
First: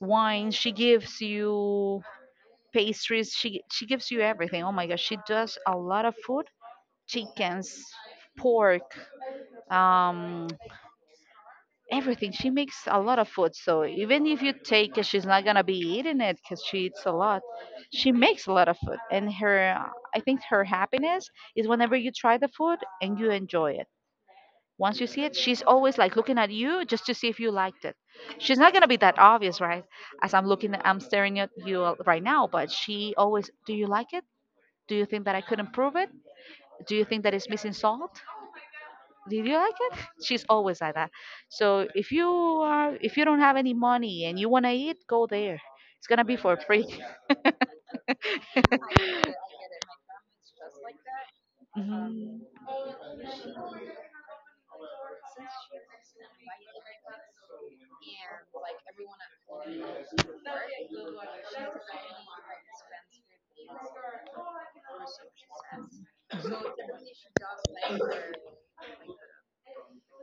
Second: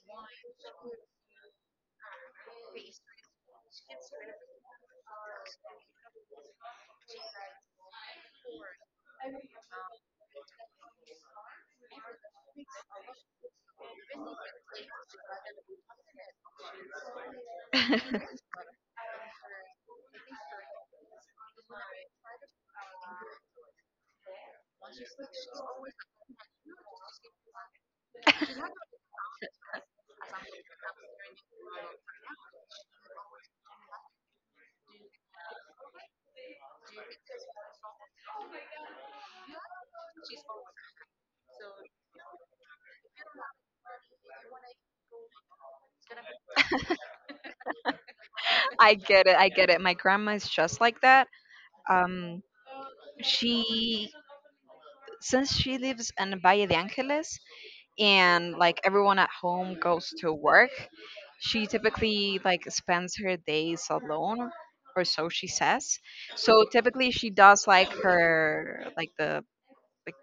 Speaker 2: wine, she gives you pastries. She she gives you everything. Oh my gosh, she does a lot of food, chickens, pork, um, everything. She makes a lot of food. So even if you take it, she's not gonna be eating it because she eats a lot. She makes a
Speaker 1: <laughs>
Speaker 2: lot of food, and her, I think her happiness is whenever you try the food and you enjoy it. Once you see it, she's always like looking at you just to see if you liked it. She's not gonna be that obvious, right? As I'm looking, I'm staring at you right now, but she always, do you like it? Do you think that I could improve it? Do you think that it's missing salt? Did you like it? <laughs> She's always like that. So if you are, if you don't have any money and you wanna eat, go there. It's gonna be for free.
Speaker 1: I get it. I get
Speaker 2: <laughs>
Speaker 1: it. My grandma is just like that. Um,
Speaker 2: Mhm.
Speaker 1: she, since she lives in Valle de Angeles, and like everyone at home goes to work, she typically like spends her days alone, or so she says. So typically she does like her like the like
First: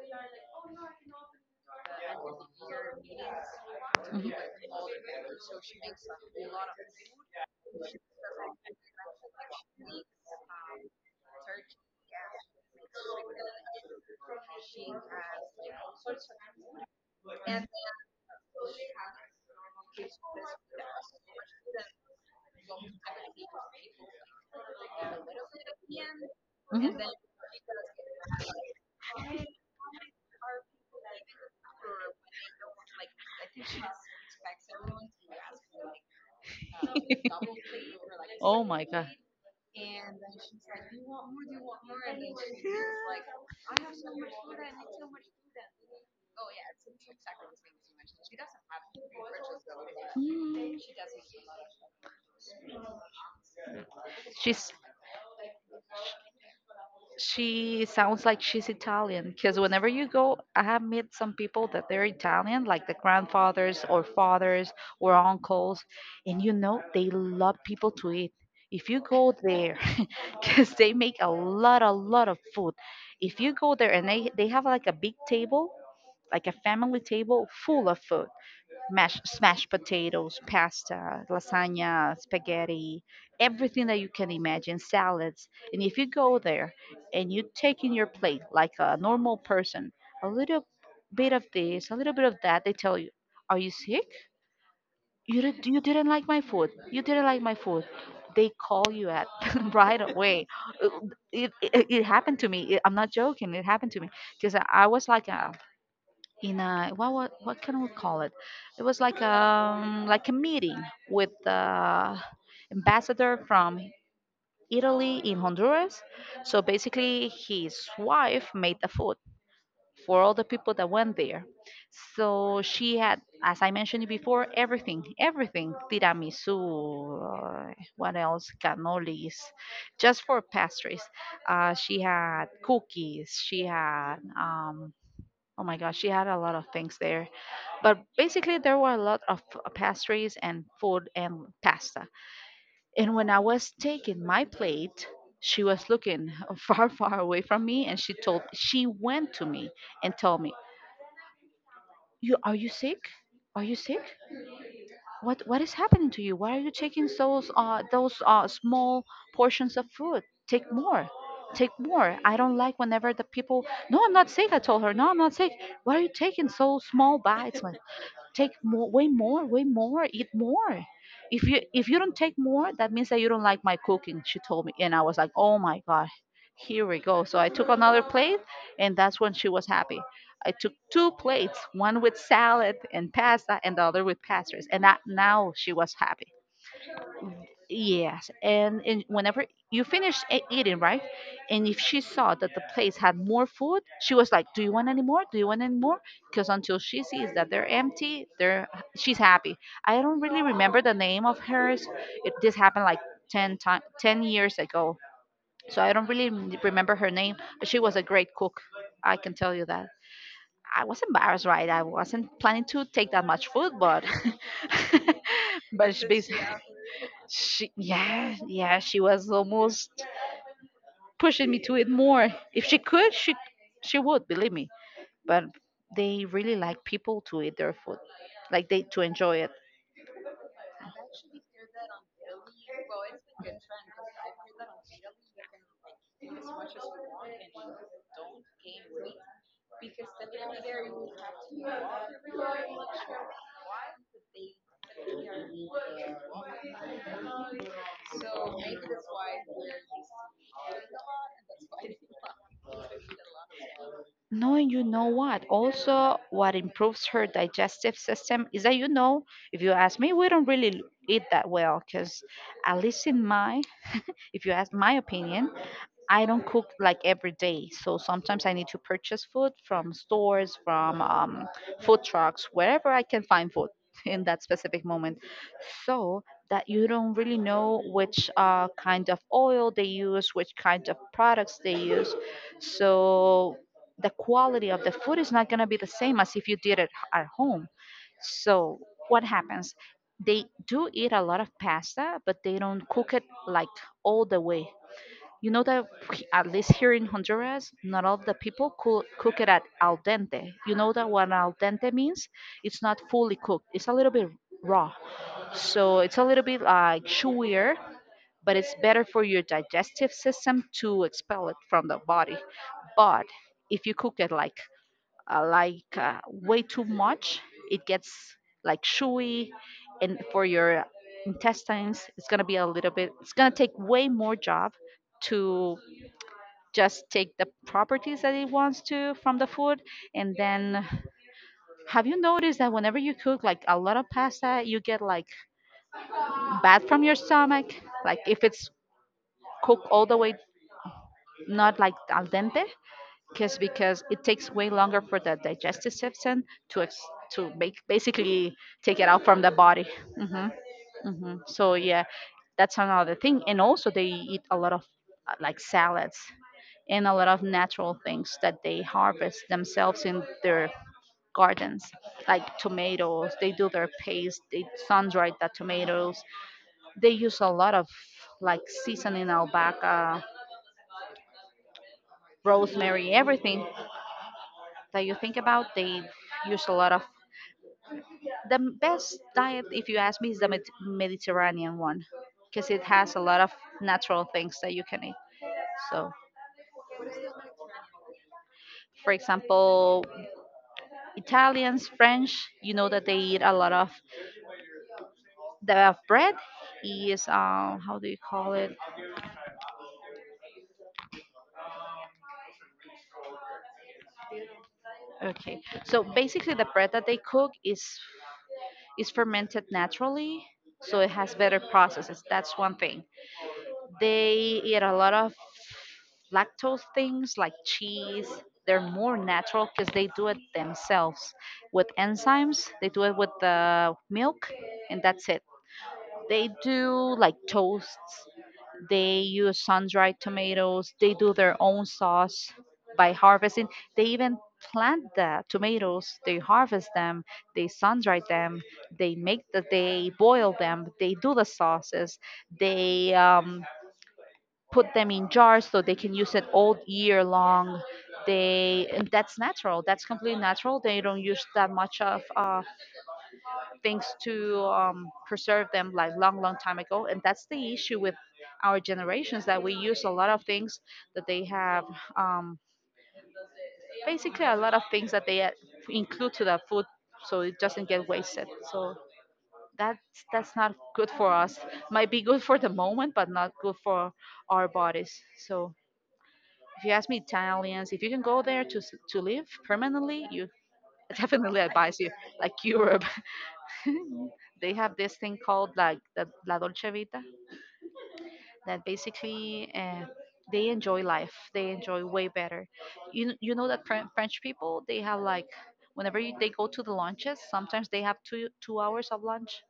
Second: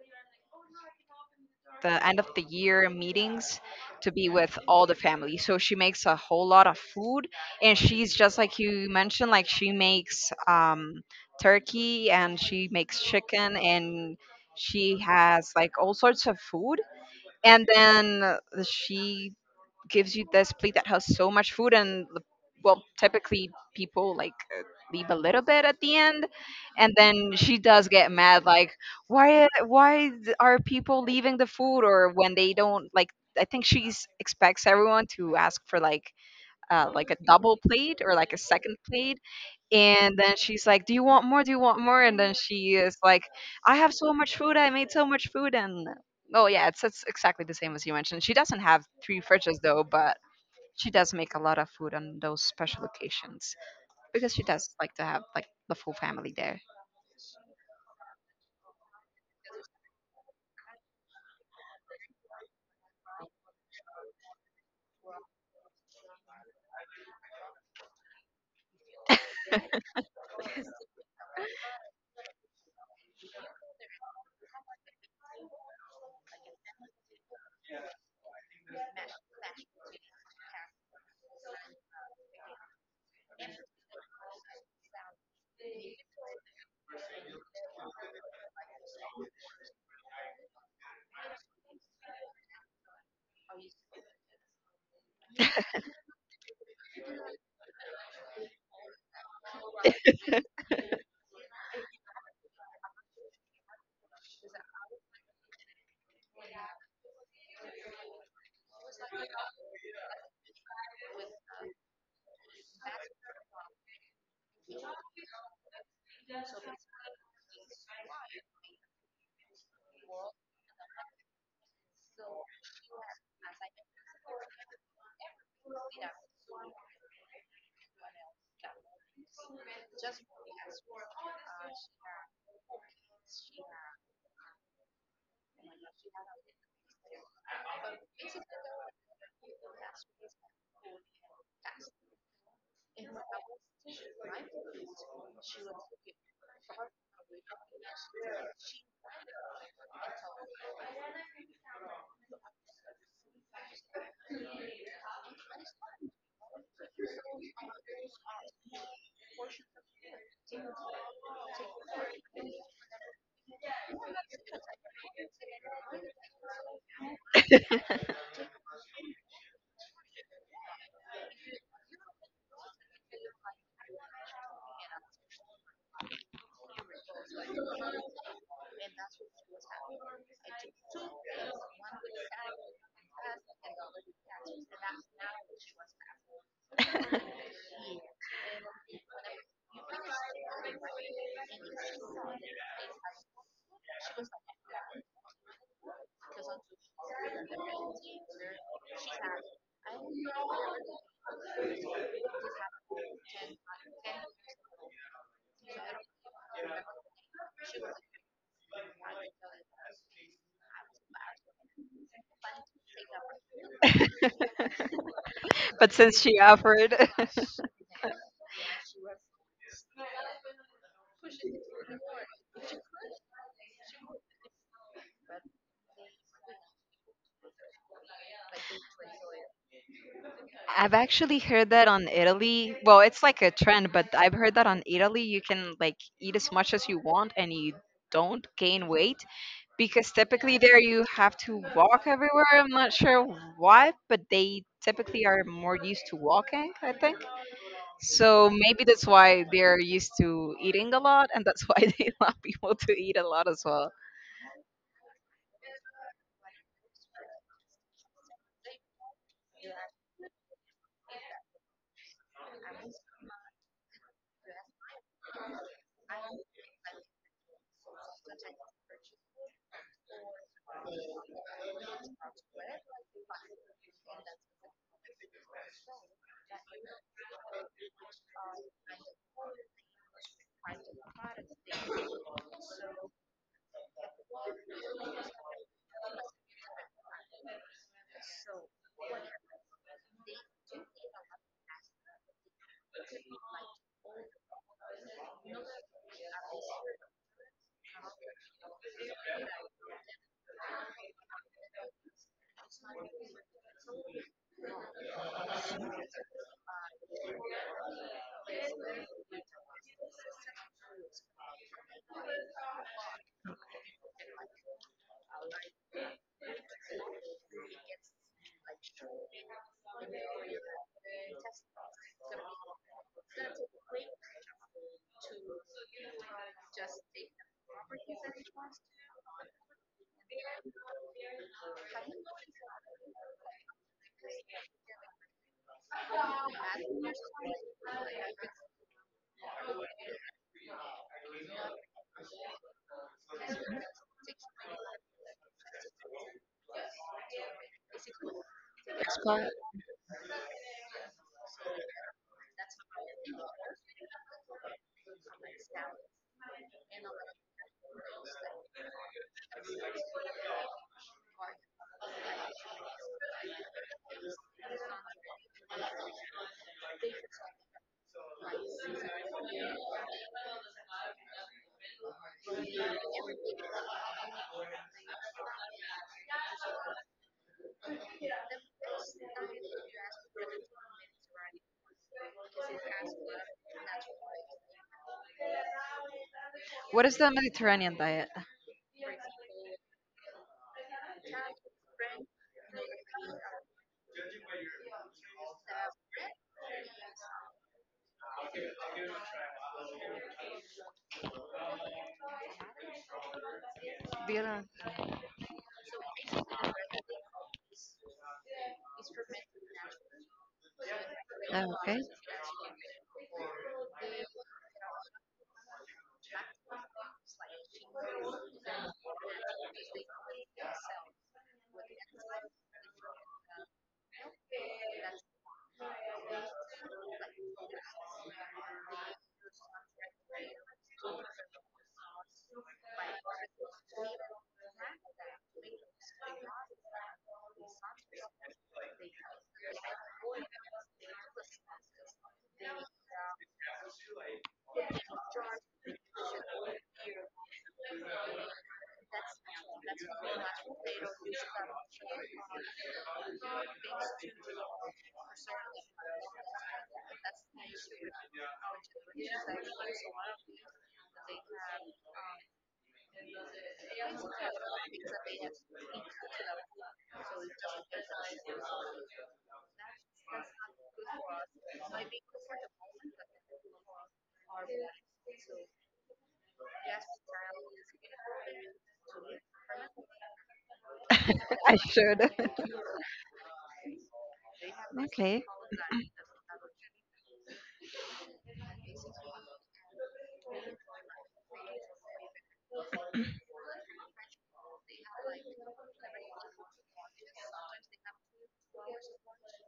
Speaker 1: the end of the year meetings to be with all the family. So she makes a whole lot of food, and she's just like you mentioned, like she makes um turkey, and she makes chicken, and she has like all sorts of food. And then uh, she gives you this plate that has so much food, and the- well typically people like uh, leave a little bit at the end.
Speaker 2: Mhm.
Speaker 1: And
Speaker 2: Mhm.
Speaker 1: then she does get mad, like why why th- are people leaving the food, or when they don't, like, I think she expects everyone to ask for, like, uh, like a double plate or like a
Speaker 2: <laughs> Oh
Speaker 1: second
Speaker 2: my god.
Speaker 1: plate. And then she's like, do you want more, do you want more? And then she is like, I have so much food, I made so much food. And oh yeah, it's, it's exactly the same as you mentioned. She doesn't have three fridges though, but
Speaker 2: Mm.
Speaker 1: she does make a lot of food on those special occasions, because she does
Speaker 2: She's
Speaker 1: like to have like the full family there.
Speaker 2: She sounds like she's Italian, because whenever you go, I have met some people that they're Italian, like the grandfathers or fathers or uncles, and you know they love people to eat. If you go there, <laughs> because they make a lot, a lot of food. If you go there and they they have like a big table, like a family table full of food, mash, smashed potatoes, pasta, lasagna, spaghetti, everything that you can imagine, salads. And if you go there and you take in your plate like a normal person, a little bit of this, a little bit of that, they tell you, "Are you sick? You did, you didn't like my food. You didn't like my food." They call you at <laughs> right away. It, it, it happened to me. It- I'm not joking. It happened to me, because I I was like a, in a, what what, what can we call it? It was like um like a meeting with the ambassador from Italy in Honduras. So basically, his wife made the food for all the people that went there. So she had, as I mentioned before, everything, everything, tiramisu, uh, what else, cannolis, just for pastries. Uh, she had cookies. She had um, oh my gosh, she had a lot of things there, but basically, there were a lot of uh, pastries and food and pasta. And when I was taking my plate, she was looking <laughs> far, far away from me, and she told, she went to me and told me, "You are, you sick? Are you sick? What what is happening to you? Why are you taking those uh those uh small portions of food? Take more." Take more. I don't like whenever the people. No, I'm not sick, I told her. No, I'm not sick. Why are you taking so small bites? Take more, way more way more eat more. If you if you don't take more, that means that you don't like my cooking, she told me, and I was like, oh my god, here we go. So I took another plate, and that's when she was happy. I took two plates, one with salad and pasta and the other with pastries, and that now she was happy. Yes, and, and whenever you finish e- eating, right? And if she saw that the place had more food, she was like, "Do you want any more? Do you want any more?" Because until she sees that they're empty, they're she's happy. I don't really remember the name of hers. It this happened like ten time, ten years ago. So I don't really m- remember her name, but she was a great cook. I can tell you that. I was embarrassed, right? I wasn't planning to take that much food, but
Speaker 1: <laughs>
Speaker 2: <laughs>
Speaker 1: But
Speaker 2: but she,
Speaker 1: since she offered, <laughs>
Speaker 2: she, yeah, yeah, she was almost pushing me to it more. If she could, she she would, believe me. But they really like people to eat their food, like they to enjoy it.
Speaker 1: I've actually heard that on Italy. Well, it's like a trend, but I've heard that on Italy you can like eat as much as you want, and you don't gain weight, because typically there you have to walk everywhere. I'm not sure why, but they typically are more used to walking, I think. So maybe that's why they're used to eating a lot, and that's why <laughs> they allow people to eat a lot as well.
Speaker 2: Knowing You know what, also what improves her digestive system is that you know, if you ask me, we don't really eat that well, because at least in my, if you ask my opinion, I don't cook like every day, so sometimes I need to purchase food from stores, from um, food trucks, wherever I can find food <laughs> in that specific moment. So that you don't really know which uh, kind of oil they use, which kind of products they use. So the quality of the food is not going to be the same as if you did it at home. So what happens? They do eat a lot of pasta, but they don't cook it like all the way, you know? That he- at least here in Honduras, not all the people cook, cook it at al dente. You know that what al dente means? It's not fully cooked. It's a little bit raw. So it's a little bit like chewier, but it's better for your digestive system to expel it from the body. But if you cook it like uh, like uh, way too much, it gets like chewy, and for your intestines, it's gonna be a little bit. It's gonna take way more job to just take the properties that it wants to from the food. And then have you noticed that whenever you cook like a lot of pasta you get like bad from your stomach, like if it's cooked all the way, not like al dente? Because because it takes way longer for the digestive system to ex- to make, basically, take it out from the body. Hmm. Hmm. So yeah, that's another thing. And also they eat a lot of uh, like salads and a lot of natural things that they harvest themselves in their gardens. Like tomatoes, they do their paste, they sun dry the tomatoes, they use a lot of like seasoning, albahaca, rosemary, everything that you think about they use a lot of. The best diet, if you ask me, is the Med- mediterranean one, because it has a lot of natural things that you can eat. So
Speaker 1: What is the Mediterranean diet?
Speaker 2: for example, Italians, French, you know that they eat a lot of. The bread is, um, how do you call it?
Speaker 1: Do you know?
Speaker 2: Okay, so basically the bread that they cook is is fermented naturally, so it has better
Speaker 1: Oh, okay.
Speaker 2: processes. That's one thing. They eat a lot of lactose things like cheese. They're more natural because they do it themselves. With enzymes they do it, with the milk, and that's it. They do like toasts. They use sun-dried tomatoes. They do their own sauce by harvesting. They even plant the tomatoes. They harvest them. They sun-dry them. They make the. They boil them. They do the sauces. They um, put them in jars so they can use it all year long. They And that's natural. That's completely natural. They don't use that much of uh, things to um, preserve them like long long time ago, and that's the issue with our generations, that we use a lot of things that they have, um, basically a lot of things that they uh, include to the food so it doesn't get wasted. So that's that's not good for us. Might be good for the moment, but not good for our bodies. So if you ask me, Italians, if you can go there to s- to live permanently, you I definitely
Speaker 1: I
Speaker 2: advise you.
Speaker 1: should.
Speaker 2: Like Europe. <laughs> They have
Speaker 1: <laughs>
Speaker 2: this thing
Speaker 1: Okay.
Speaker 2: called like
Speaker 1: <clears throat>
Speaker 2: the la dolce vita, that basically, uh, they enjoy life, they enjoy way better. You, kn- you know that Fren- french people, they have like whenever you, they go to the lunches, sometimes they have two two hours of lunch.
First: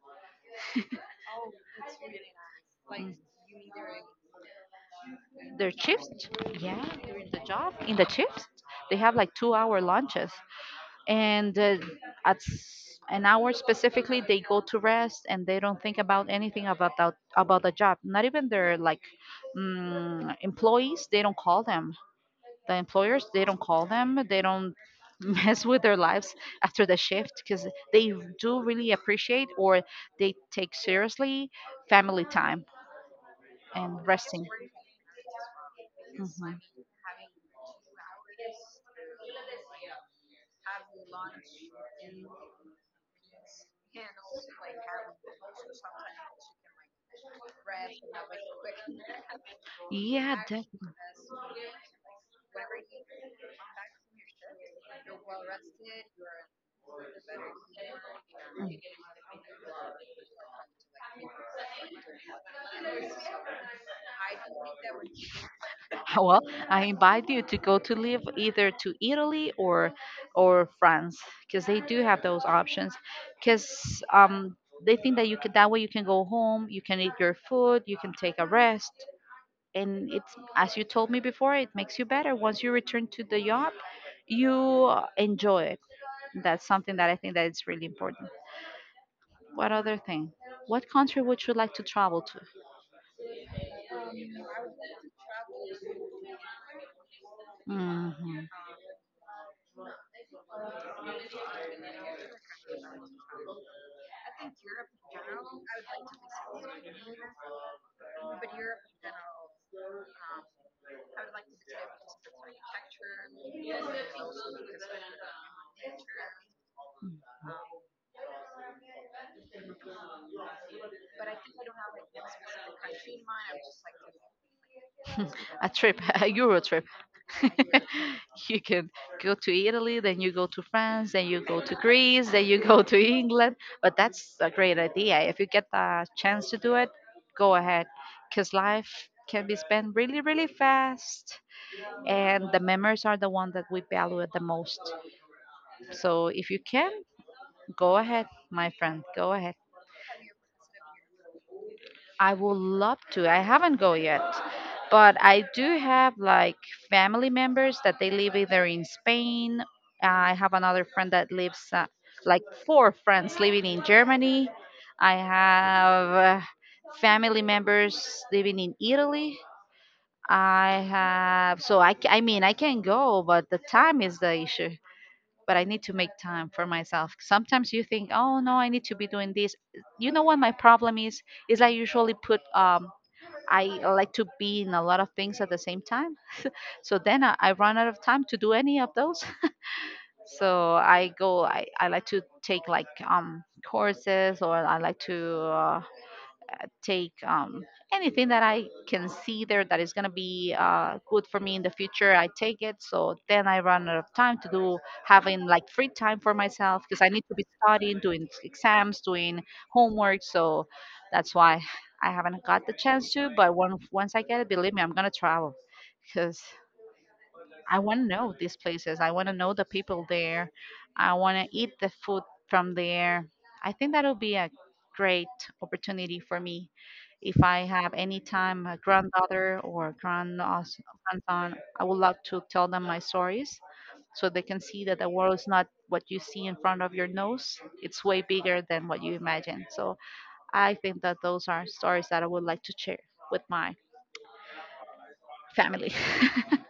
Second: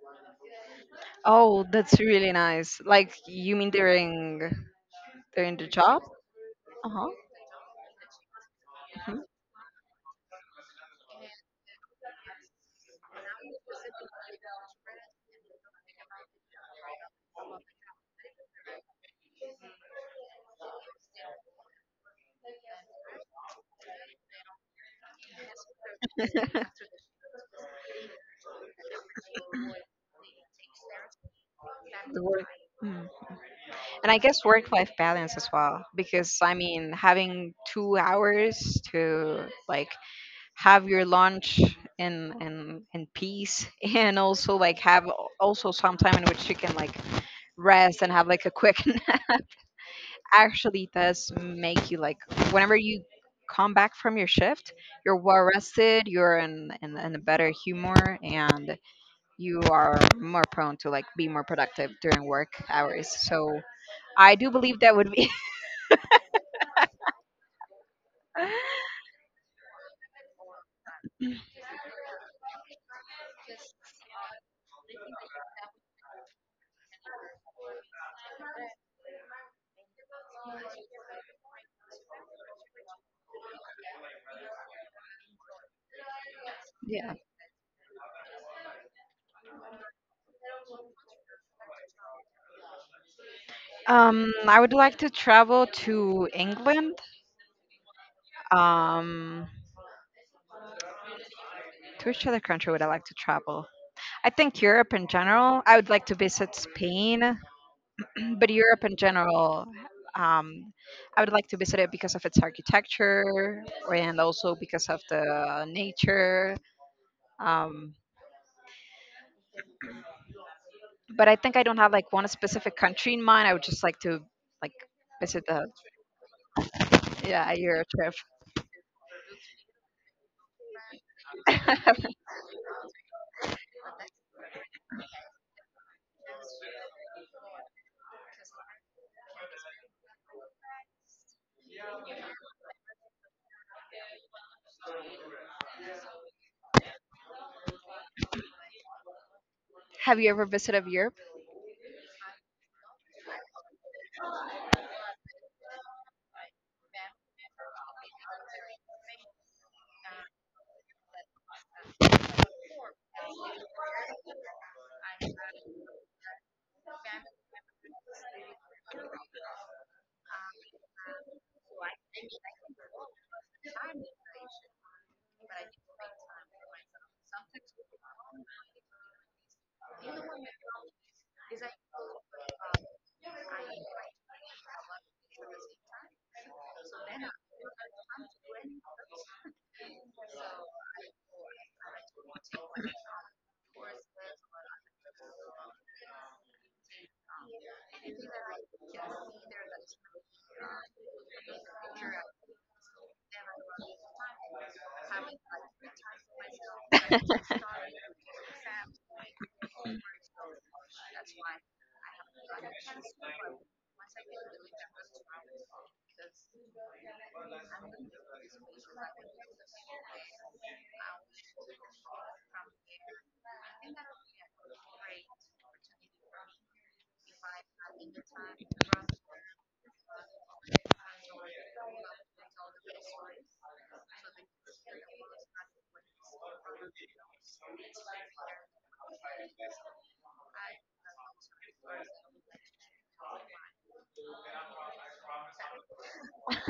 Speaker 1: Oh, that's really nice. Like, you mean during during the
Speaker 2: Their
Speaker 1: job?
Speaker 2: shifts, yeah,
Speaker 1: Uh
Speaker 2: during the job, in the shifts, they have
Speaker 1: huh.
Speaker 2: like two hour lunches. And uh, at s- an hour specifically they go to rest and they don't think about anything about that, about the job, not even their like, mm, employees, they don't call them. The employers, they don't call them, they don't <laughs> mess with their
Speaker 1: <laughs>
Speaker 2: lives
Speaker 1: The
Speaker 2: after the shift, because they do really appreciate, or they take seriously, family
Speaker 1: work.
Speaker 2: time and
Speaker 1: And I guess
Speaker 2: resting.
Speaker 1: work life balance as well, because I mean, having two hours to like
Speaker 2: Mhm.
Speaker 1: have your lunch in in in peace, <laughs> and also like have al- also some time in which you can like rest and have like a quick <laughs> nap,
Speaker 2: Yeah, definitely.
Speaker 1: actually
Speaker 2: <laughs>
Speaker 1: does make you like whenever you come back from your shift, you're well rested, you're in, in in a better humor, and you are more prone to like be more productive during work hours. So I do believe that would be.
Speaker 2: Well, I invite you to go to live either
Speaker 1: <laughs>
Speaker 2: to Italy or or France, because they do have those options. Because, um, they think that you could, that way you can go home, you can eat your food, you can take a rest, and it's as you told me before, it makes you better. Once you return to the job, you uh, enjoy it. That's something that
Speaker 1: Yeah.
Speaker 2: I think that it's really important. What other thing? What country would you like to travel to?
Speaker 1: Um, I would like to travel to England.
Speaker 2: Hmm.
Speaker 1: Um, to which other country would I like to travel? I think Europe in general. I would like to visit Spain, <clears throat> but Europe in general, um, I would like to visit it because of its architecture, and also because of the nature.
Speaker 2: <laughs>
Speaker 1: Um, but I think I don't have like one specific country in mind. I would just like to, like, visit the,
Speaker 2: A trip, <laughs> a Euro trip.
Speaker 1: yeah,
Speaker 2: <laughs>
Speaker 1: Europe trip.
Speaker 2: You can go to Italy, then you go to France, then you go to
Speaker 1: <laughs>
Speaker 2: Greece, then you go to England. But that's a great idea. If you get the chance to do it, go ahead, because life can be spent really, really fast, and the memories are the one that we value the most. So if you can, go ahead, my friend, go ahead.
Speaker 1: Have you ever visited Europe?
Speaker 2: I would love to. I haven't go yet, but I do have like family members that they live either in Spain. I have another friend that lives uh, like four friends living in Germany. I have uh, family members living in Italy. I have, so I ca- I mean I can go, but the time is the issue. But I need to make time for myself. Sometimes you think, oh no, I need to be doing this. You know what my problem is? Is I usually put, um, I like to be in a lot of things at the same time. So then I, I run out of time to do any of those. <laughs> So I go, I, I like to take like um, courses, or I like to uh, take um, anything that I can see there that is going to be uh, good for me in the future. I take it. So then I run out of time to do, having like free time for myself because I need to be studying, doing exams, doing homework. So that's why I haven't got the chance to. But once once I get it, believe me, I'm going to travel because I want to know these places. I want to know the people there. I want to eat the food from there. I think that'll be a great opportunity for me. If I have any time, a granddaughter or grand grandson, I would love to tell them my stories so they can see that the world is not what you see in front of your nose. It's way bigger than what you imagine. So I think that those are stories that I would like to share with my family. <laughs>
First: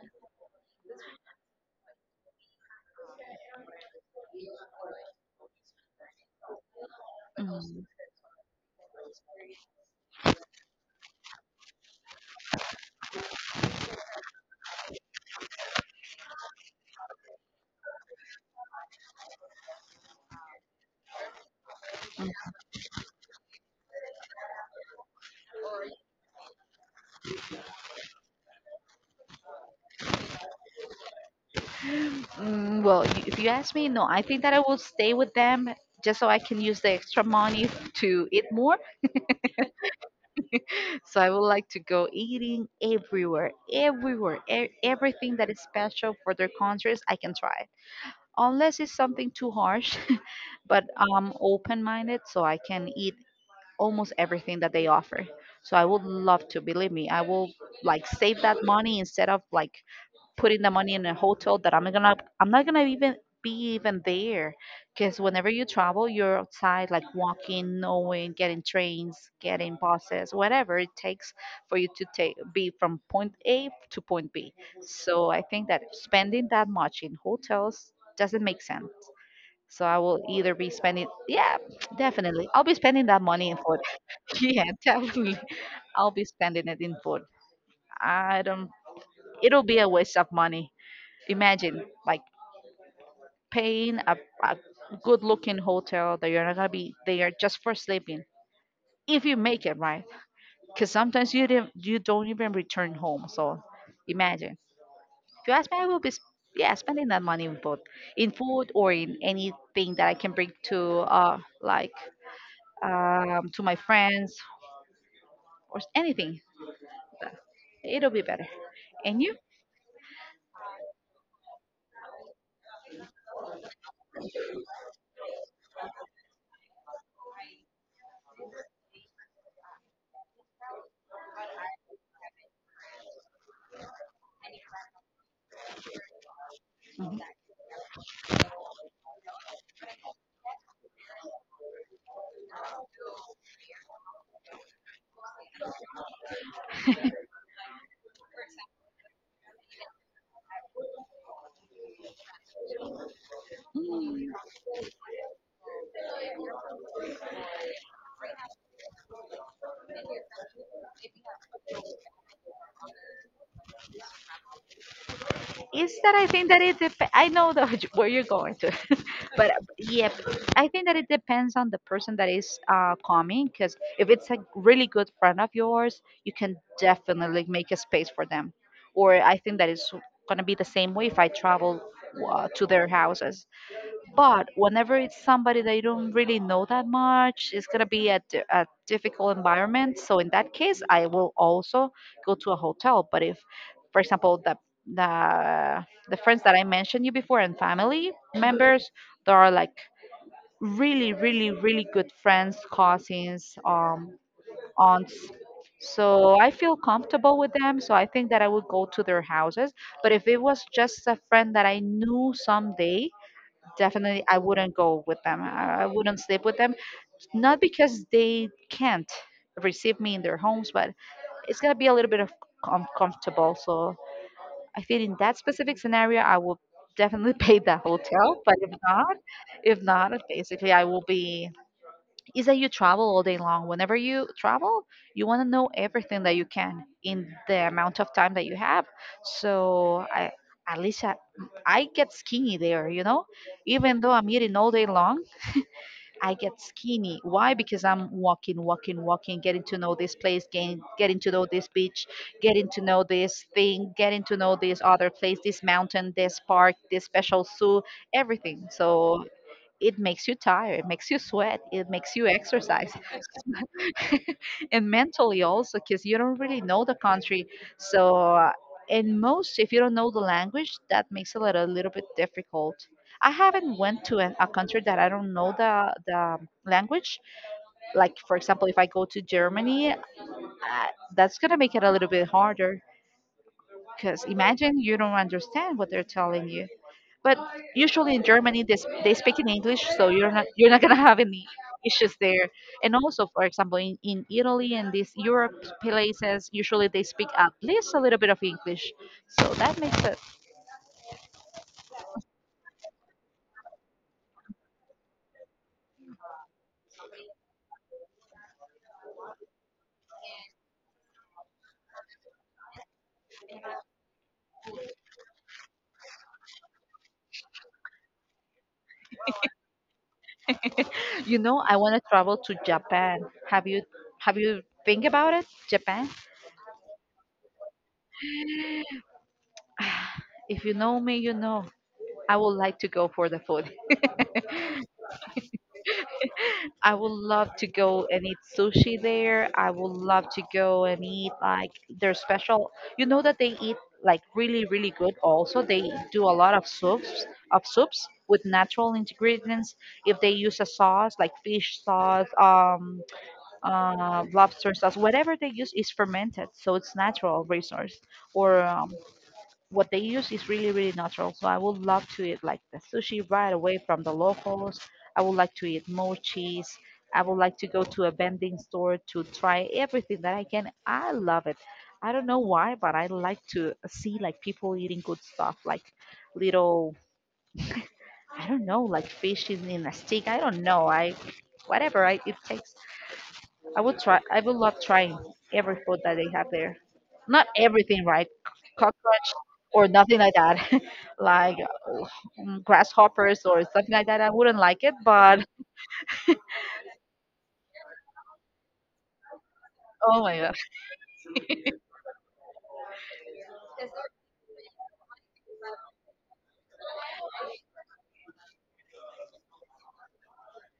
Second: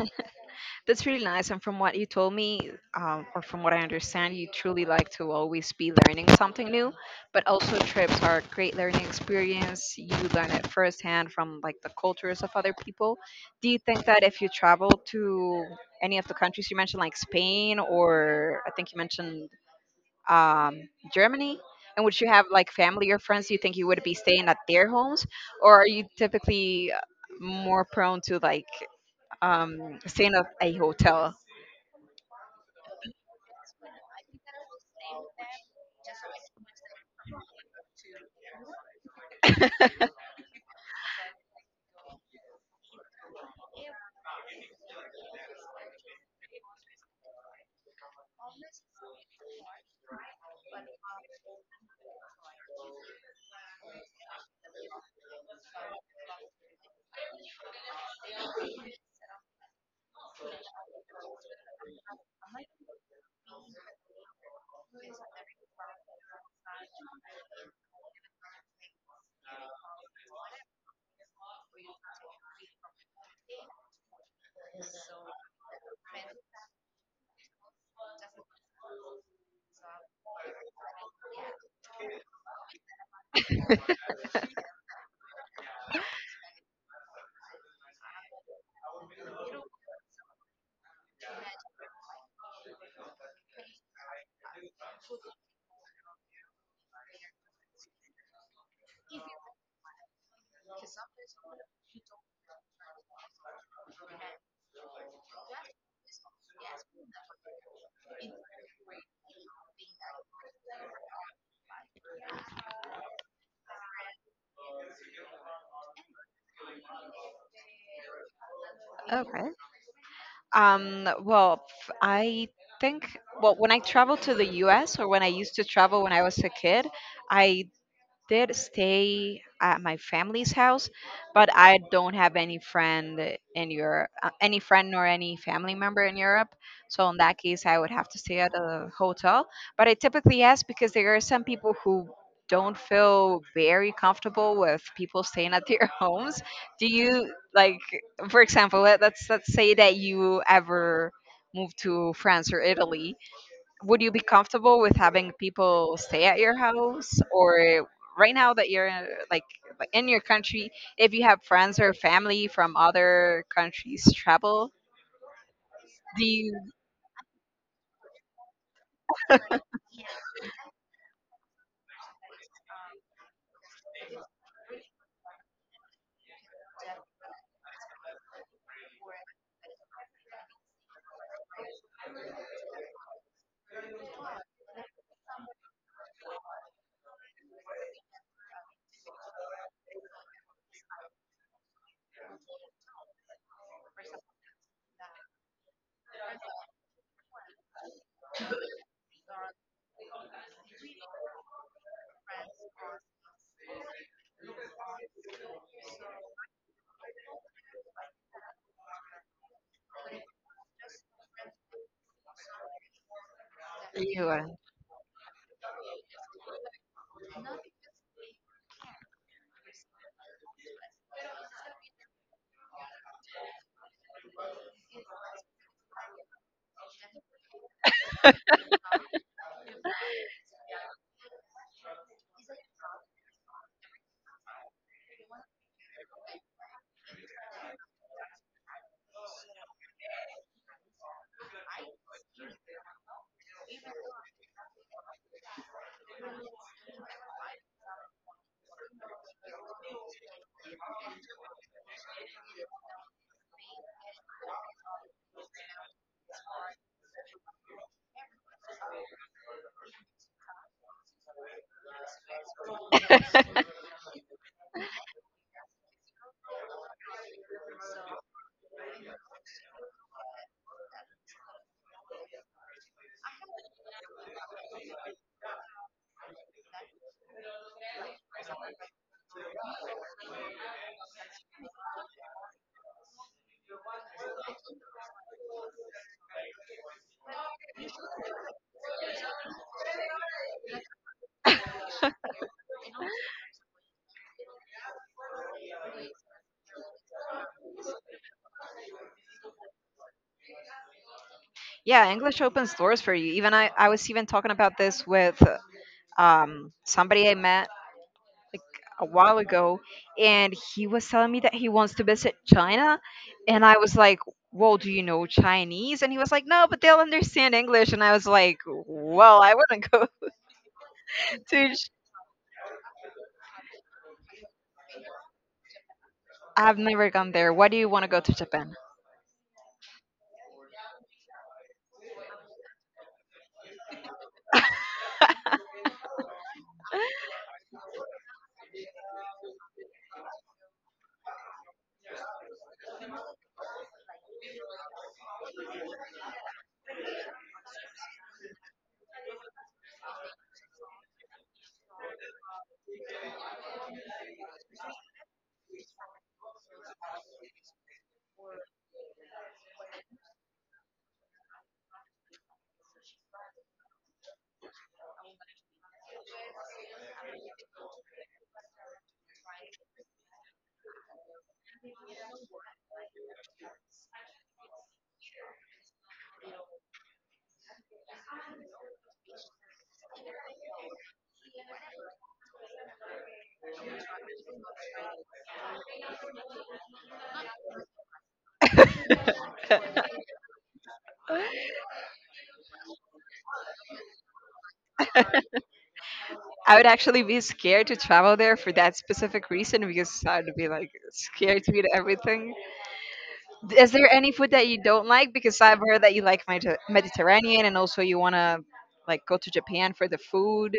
Speaker 1: That's really nice. And from what you told me, um, or from what I understand, you truly like to always be learning something new. But also,
Speaker 2: Mm.
Speaker 1: trips are a great learning experience. You learn it firsthand from like the cultures of other people. Do you think that if you travel to any of the countries you mentioned, like Spain, or I think you mentioned um, Germany, and would you have like family or friends? Do you think you would be staying at their homes, or are you typically uh, more prone to, like, um, staying at a hotel?
Speaker 2: Mm, well, y- if you ask me, no, I think that I will stay with them just so I can use the extra money to eat more.
Speaker 1: <laughs>
Speaker 2: So I would like to go eating everywhere, everywhere, e- everything that is special for their countries, I can try it. Unless it's something too harsh, <laughs> but I'm open minded, so I can eat almost everything that they offer. So I would love to, believe me, I will like save that money instead of like putting the money in a hotel that I'm gonna I'm not gonna even be even there, because whenever you travel you're outside like walking, knowing, getting trains, getting buses, whatever it takes for you to take be from point a to point b. So I think that spending that much in hotels doesn't make sense. So I will either be spending, yeah, <tsk> definitely I'll be spending that money in food. <laughs> Yeah, definitely I'll be spending it in food. I don't, it'll be a waste of money. Imagine like paying a, a good looking hotel that you're not gonna be there just for sleeping, if you make it right, because sometimes you didn't, you don't even return home. So imagine, if you ask me, I will be sp- yeah, spending that money in food, in food, or in anything that I can bring to uh like um to my friends, or s- anything. It'll be better. And you.
Speaker 1: Okay. Um, well, f- I think, well, when I travel to the U S, or when I used to travel when I was a kid, I did stay at my family's house, but I don't have any friend in Europe, uh, any friend nor any family member in Europe. So in
Speaker 2: Mm-hmm.
Speaker 1: that case, I would have to stay at a hotel. But I typically ask because there are some people who don't feel very comfortable with people staying at their <laughs> homes. Do you like, for example, let, let's let's say that you ever moved to France or Italy, would you be comfortable with having people stay at your house, or right now that you're uh, like like in your country, if you have friends or family from other countries travel,
Speaker 2: Is that
Speaker 1: do
Speaker 2: I think that
Speaker 1: you,
Speaker 2: it dep- I know that <laughs> where you're going to, <laughs> but uh, yeah, I think that it depends on the person that is uh, coming. Because if it's a really good friend of yours, you can definitely make a space for them. Or I think that it's is gonna be the same way if I travel uh, to their houses. But whenever it's somebody that you don't really know that much, it's gonna be a, di- a difficult environment. So in that case, I will also go to a hotel. But if, for example, the the the friends that I mentioned you before and family members, there are like really, really, really good friends, cousins, um, aunts. So I feel comfortable with them. So I think that I would go to their houses. But if it was just a friend that I knew someday, definitely
Speaker 1: you
Speaker 2: I
Speaker 1: uh,
Speaker 2: wouldn't go with them. I I wouldn't sleep with them. Not because they can't receive me in their homes, but it's gonna be a little bit of uncomfortable. So I think in that specific scenario, I will definitely <laughs> pay the hotel. But if not, if not, basically I will be is that you travel all day long. Whenever you travel, you want to know everything that you can in the amount of time that you have. So I, at least I, I get skinny there, you know? Even though I'm eating all day long, I get skinny. Why? Because I'm walking, walking, walking, getting to know this place, getting, getting to know this beach, getting to know this thing, getting to know this other place, this mountain, this park, this special zoo, everything. So it makes you tired, it makes you sweat, it makes you exercise. <laughs> And mentally also, because you don't really know the country, so uh, and most, if you don't know the language, that makes it a little, little bit difficult. I haven't went to an, a country that I don't know the, the language. Like, for example, if I go to Germany, uh, that's going to make it a little bit harder, because imagine you don't understand what they're telling you. But usually in Germany, they, sp- they speak in English, so you're not you're not gonna <laughs> have any issues there. And also, for example, in, in Italy and these Europe places, usually they speak at least a little bit of English, so that makes it.
Speaker 1: yeah, English opens doors for you. Even I, I was even talking about this with um, somebody I met, like, a while ago, and he was telling me that he wants to visit China, and I was like, "Well, do you know Chinese?" And he was like, "No, but they'll understand English." And I was like, "Well, I wouldn't go
Speaker 2: You
Speaker 1: <laughs>
Speaker 2: know,
Speaker 1: to."
Speaker 2: I
Speaker 1: Ch-
Speaker 2: want to travel to Japan. Have you have you think about it, Japan?
Speaker 1: I've never gone there. Why do you want to go to Japan?
Speaker 2: If you know me, you know I would like to go for the food.
Speaker 1: <laughs>
Speaker 2: I would love to go and eat sushi there. I would love to go and eat like their special. You know that they eat like really, really good. Also, they do a lot of soups, of soups with natural ingredients. If they use a sauce like fish sauce, um, uh, lobster sauce, whatever they use is fermented, so it's natural resource. Or um, What they use is really really natural, so I would love to eat like the sushi right away from the locals. I would like to eat more cheese. I would like to go to a vending store to try everything that I can. I love it. I don't know why, but I like to see like people eating good stuff, like little, I don't know, like fish in, in a stick. I don't know. I, whatever I, it takes, I would try. I would love trying every food that they have there. Not everything, right? C- Cockroach or nothing like that, <laughs> like uh, mm, grasshoppers or something like that. I wouldn't like it, but
Speaker 1: I would actually be scared to travel there for that specific reason,
Speaker 2: oh
Speaker 1: because
Speaker 2: my
Speaker 1: I'd
Speaker 2: god.
Speaker 1: be like scared to eat everything. Is there any food that you don't like? Because I've heard that you like Mediter- Mediterranean, and also you want to, like, go to Japan for the food.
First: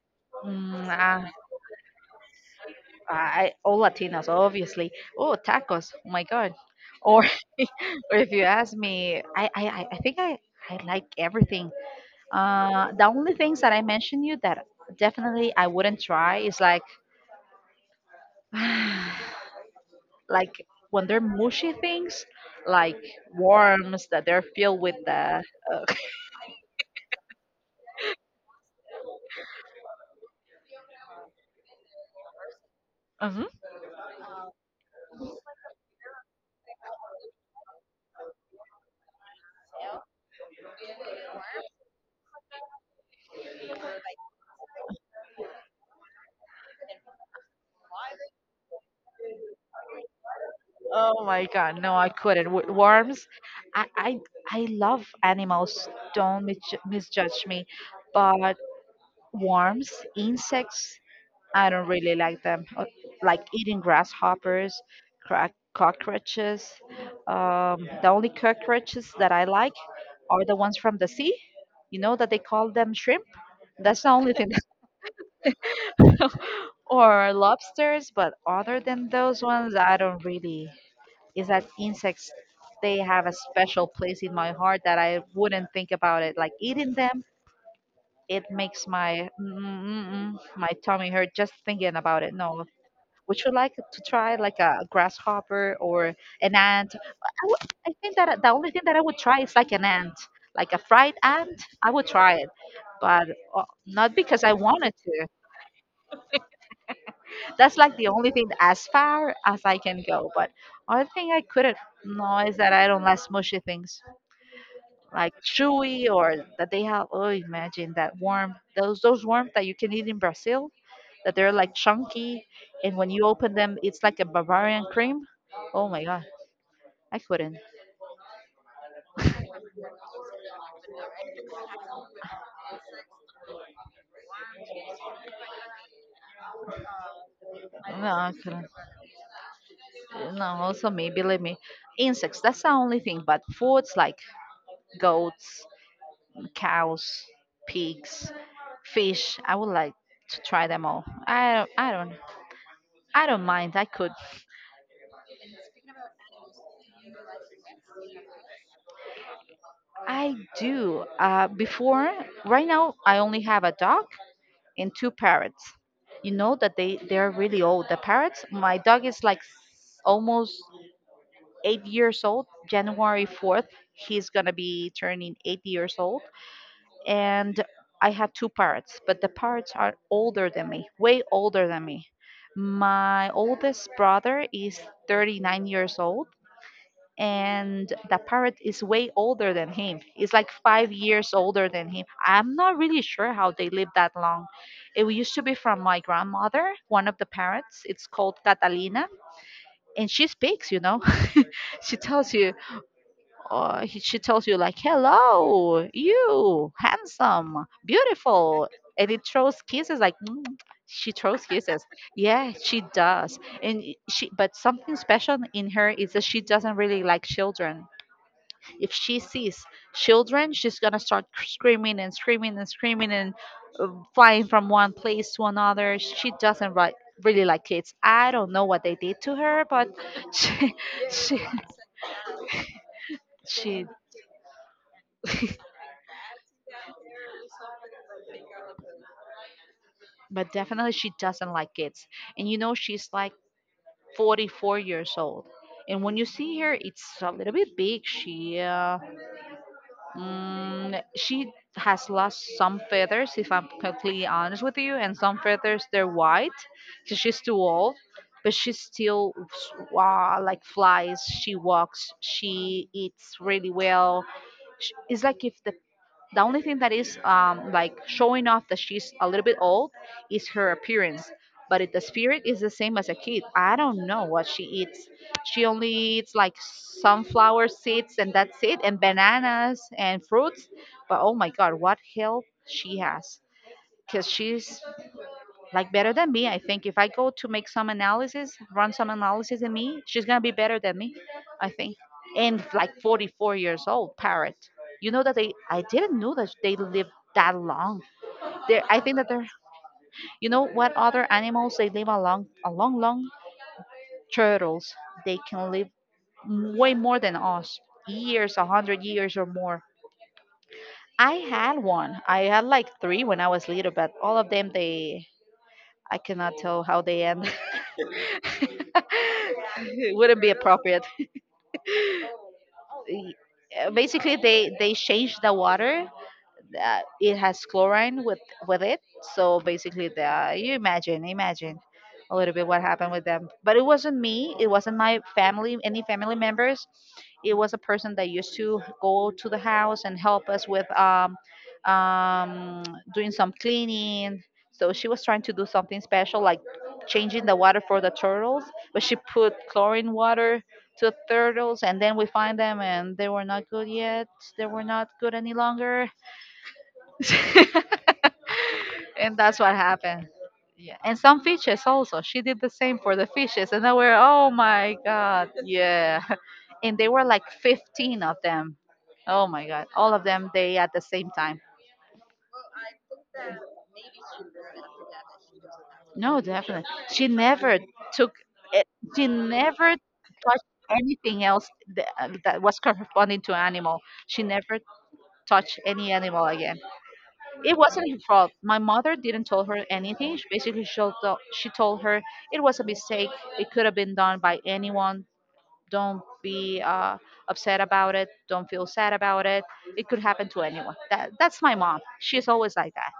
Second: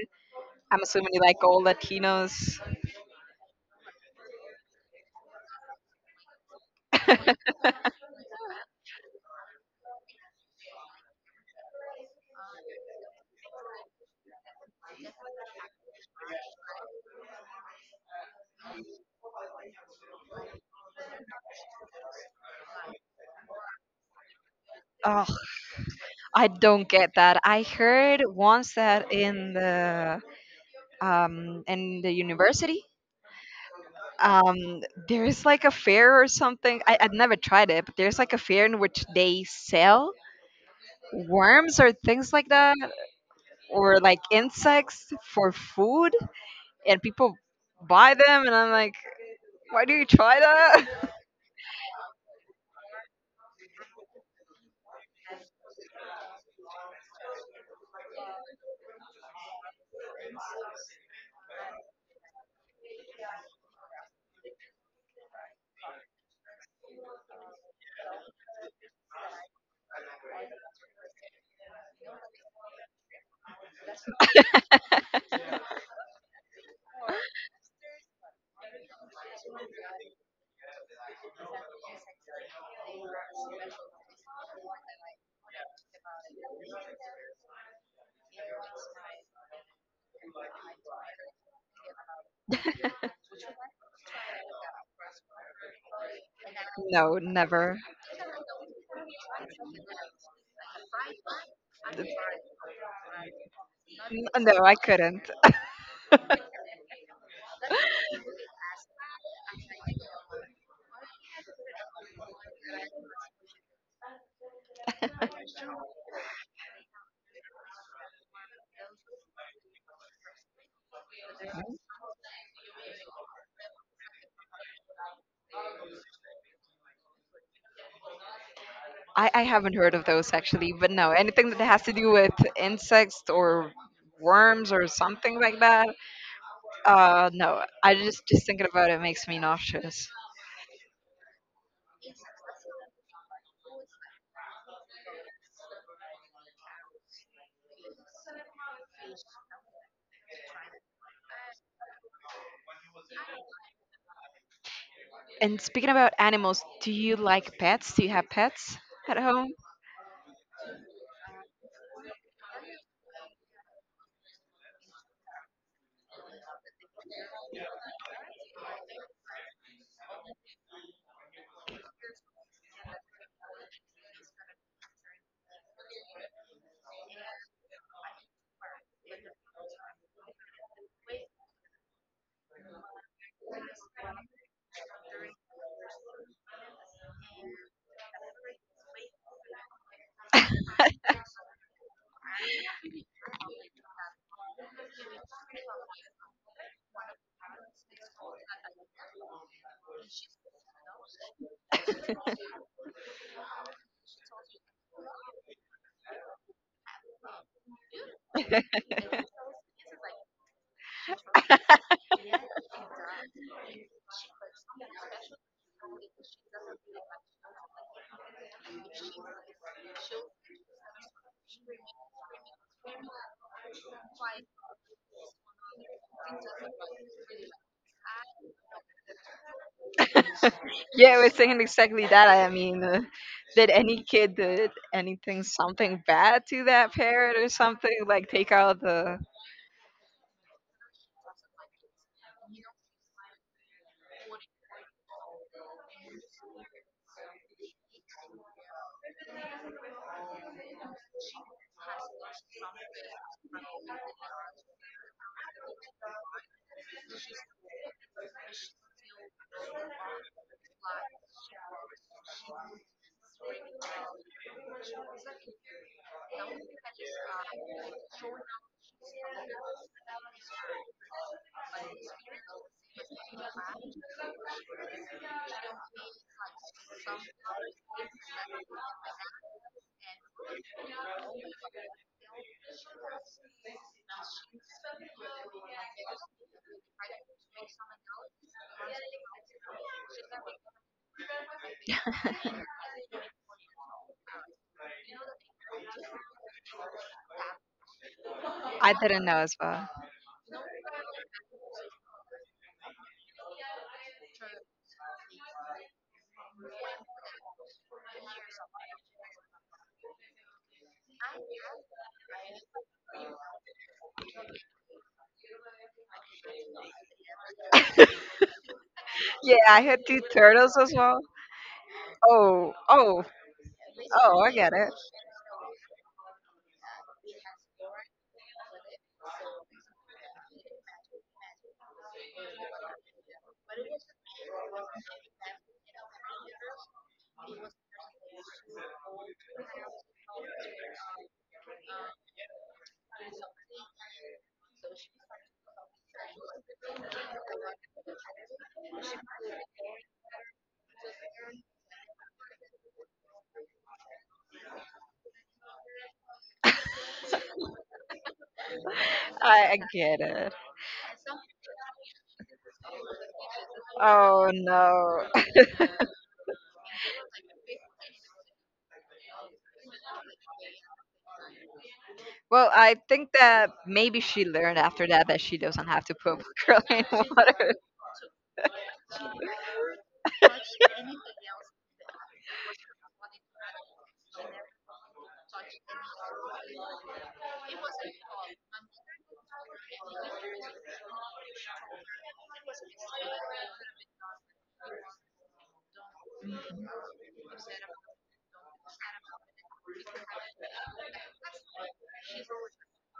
Speaker 1: I'm
Speaker 2: Mm,
Speaker 1: assuming
Speaker 2: uh,
Speaker 1: you like all Latinos.
Speaker 2: I, all Latinos, obviously. Oh, tacos. Oh my god. Or,
Speaker 1: <laughs>
Speaker 2: <laughs> or if you ask me, I, I, I I think I, I like everything. Uh, the only things that I mentioned you that definitely I wouldn't try is like <sighs> like when they're mushy things, like worms that they're filled with
Speaker 1: Oh,
Speaker 2: the. Uh,
Speaker 1: I don't get that. I heard once that in the, um, in the university,
Speaker 2: <laughs> mhm.
Speaker 1: um, there is like a fair or something. I, I'd never tried it, but there's like a fair in which they sell worms or things like that, or like insects for food, and people buy them. And I'm like, why do you try that?
Speaker 2: Oh my god, no, I couldn't. With worms, I, I I love animals. Don't misju- misjudge me, but worms, insects, I don't really like them. Uh, Like eating grasshoppers, crack, cockroaches. Um, the only cockroaches that I like are the ones from the sea. You know that they call them shrimp. That's the only thing, or lobsters, but other than those ones, I don't really. Is that insects? They have a special place in my heart that I wouldn't think about it. Like eating them, it makes my mm, mm, mm, my tummy hurt just thinking about it. No, would you like to try like a grasshopper or an
Speaker 1: <laughs>
Speaker 2: ant? I
Speaker 1: No,
Speaker 2: would-
Speaker 1: never.
Speaker 2: I think that the only thing that I would try is like an ant, like a fried ant. I would try it, but uh, not
Speaker 1: N-
Speaker 2: because I
Speaker 1: No, I
Speaker 2: wanted to.
Speaker 1: couldn't.
Speaker 2: That's like the only thing as far as I can go. But other thing I couldn't know is that I don't like smushy things like
Speaker 1: <laughs>
Speaker 2: chewy, or that they have. Oh, imagine that worm. Those those worms that you can eat in Brazil, that they're like chunky, and when you open them, it's like a Bavarian cream. Oh my god. I couldn't.
Speaker 1: I, I haven't heard of those actually, but no, anything that has to do with insects or worms or something like that. Uh, no, I
Speaker 2: No,
Speaker 1: just
Speaker 2: I
Speaker 1: just thinking
Speaker 2: couldn't.
Speaker 1: about it makes me nauseous.
Speaker 2: No, also me, believe me. Insects, that's the only thing. But foods like goats, cows, pigs, fish, I would like to try them all. I don't, I don't, I don't mind. I could.
Speaker 1: And speaking about animals, do you like pets? Do you have pets at home?
Speaker 2: I do. Uh, before, right now, I only have a dog and two parrots. You know that they they're really old. The parrots. My dog is like s- almost eight years old. January fourth, he's gonna be turning eight years old. And I had two parrots, but the parrots are older than me, way older than me. My oldest brother is thirty-nine years old, and the parrot is way older than him. It's like five years older than him. I'm not really sure how they live that long. It used to be from my grandmother, one of the parrots. It's called Catalina, and she speaks, you know. <laughs> She tells you, or he, she tells you like, hello you handsome beautiful, and it throws kisses like mm, she throws kisses. Yeah, she does. And i- she, but something special in her is that she doesn't really like children. If she sees children, she's gonna start screaming and screaming and screaming, and uh, flying from one place to another. She doesn't ri- really like kids. I don't know what they did to her, but <laughs>
Speaker 1: <laughs>
Speaker 2: she
Speaker 1: Yeah, I was
Speaker 2: she
Speaker 1: thinking exactly that. I mean, uh, did
Speaker 2: she
Speaker 1: any kid uh, did anything something bad to that parrot or something? Like take out the.
Speaker 2: but definitely she doesn't like kids. And you know, she's like forty-four years old. And when you see her, it's a little bit big. She uh, mm, she has lost some feathers, if I'm completely honest with you, and some feathers they're white, because she's too old. But she still s- wow, like flies. She walks. She eats really well. Sh- It's like if the the only thing that is um, like showing off that she's a little bit old is her appearance. But it, the spirit is the same as a kid. I don't know what she eats. She only eats like sunflower seeds and that's it, and bananas and fruits. But oh my God, what health she has! Because she's like better than me. I think if I go to make some analysis, run some analysis in me, she's gonna be better than me, I think. And like forty-four years old parrot. You know that they I didn't know that they live that long. They
Speaker 1: I
Speaker 2: I think
Speaker 1: didn't
Speaker 2: that
Speaker 1: know
Speaker 2: they're,
Speaker 1: as well.
Speaker 2: you know what other animals they live a long, a long long, turtles, they can live m- way more than us, years, a hundred years or more. I had one. I had like three when I was little, but all of them they I cannot tell how they end. <laughs>
Speaker 1: Yeah, I had
Speaker 2: <laughs>
Speaker 1: two
Speaker 2: wouldn't be
Speaker 1: turtles as
Speaker 2: appropriate.
Speaker 1: well. Oh, oh,
Speaker 2: Y- uh, Basically,
Speaker 1: oh, I get
Speaker 2: they
Speaker 1: it.
Speaker 2: they change the water, uh, it has chlorine with with it. So basically, the you imagine, imagine a little bit what happened with them. But it wasn't me. It wasn't my family, any family members. It was a person that used to go to the house and help us with um, um, doing some cleaning. So she was trying to do something special, like changing the water for the turtles. But she put chlorine water to the turtles, and then we find them, and they were not good yet. They were not good any longer. <laughs> And
Speaker 1: I,
Speaker 2: that's what
Speaker 1: I get
Speaker 2: happened.
Speaker 1: it.
Speaker 2: Yeah, and some fishes also. She did the same for the fishes, and they were,
Speaker 1: Oh
Speaker 2: oh my
Speaker 1: no.
Speaker 2: god,
Speaker 1: <laughs>
Speaker 2: yeah, <laughs> and they were like fifteen of them. Oh my god, all of them they at the same time.
Speaker 1: Well, I think that maybe she learned after that that she doesn't have to
Speaker 2: No,
Speaker 1: put <laughs>
Speaker 2: definitely.
Speaker 1: acrylic in
Speaker 2: She
Speaker 1: water.
Speaker 2: never took. It, she never touched anything else that, that was corresponding to animal. She never touched any animal again. It wasn't her fault. My mother didn't tell her anything. She basically, she told, she told her it was a mistake. It could have been done by anyone. Don't be uh, upset about it. Don't feel sad about it. It could happen to anyone. That that's my mom. She's always like that.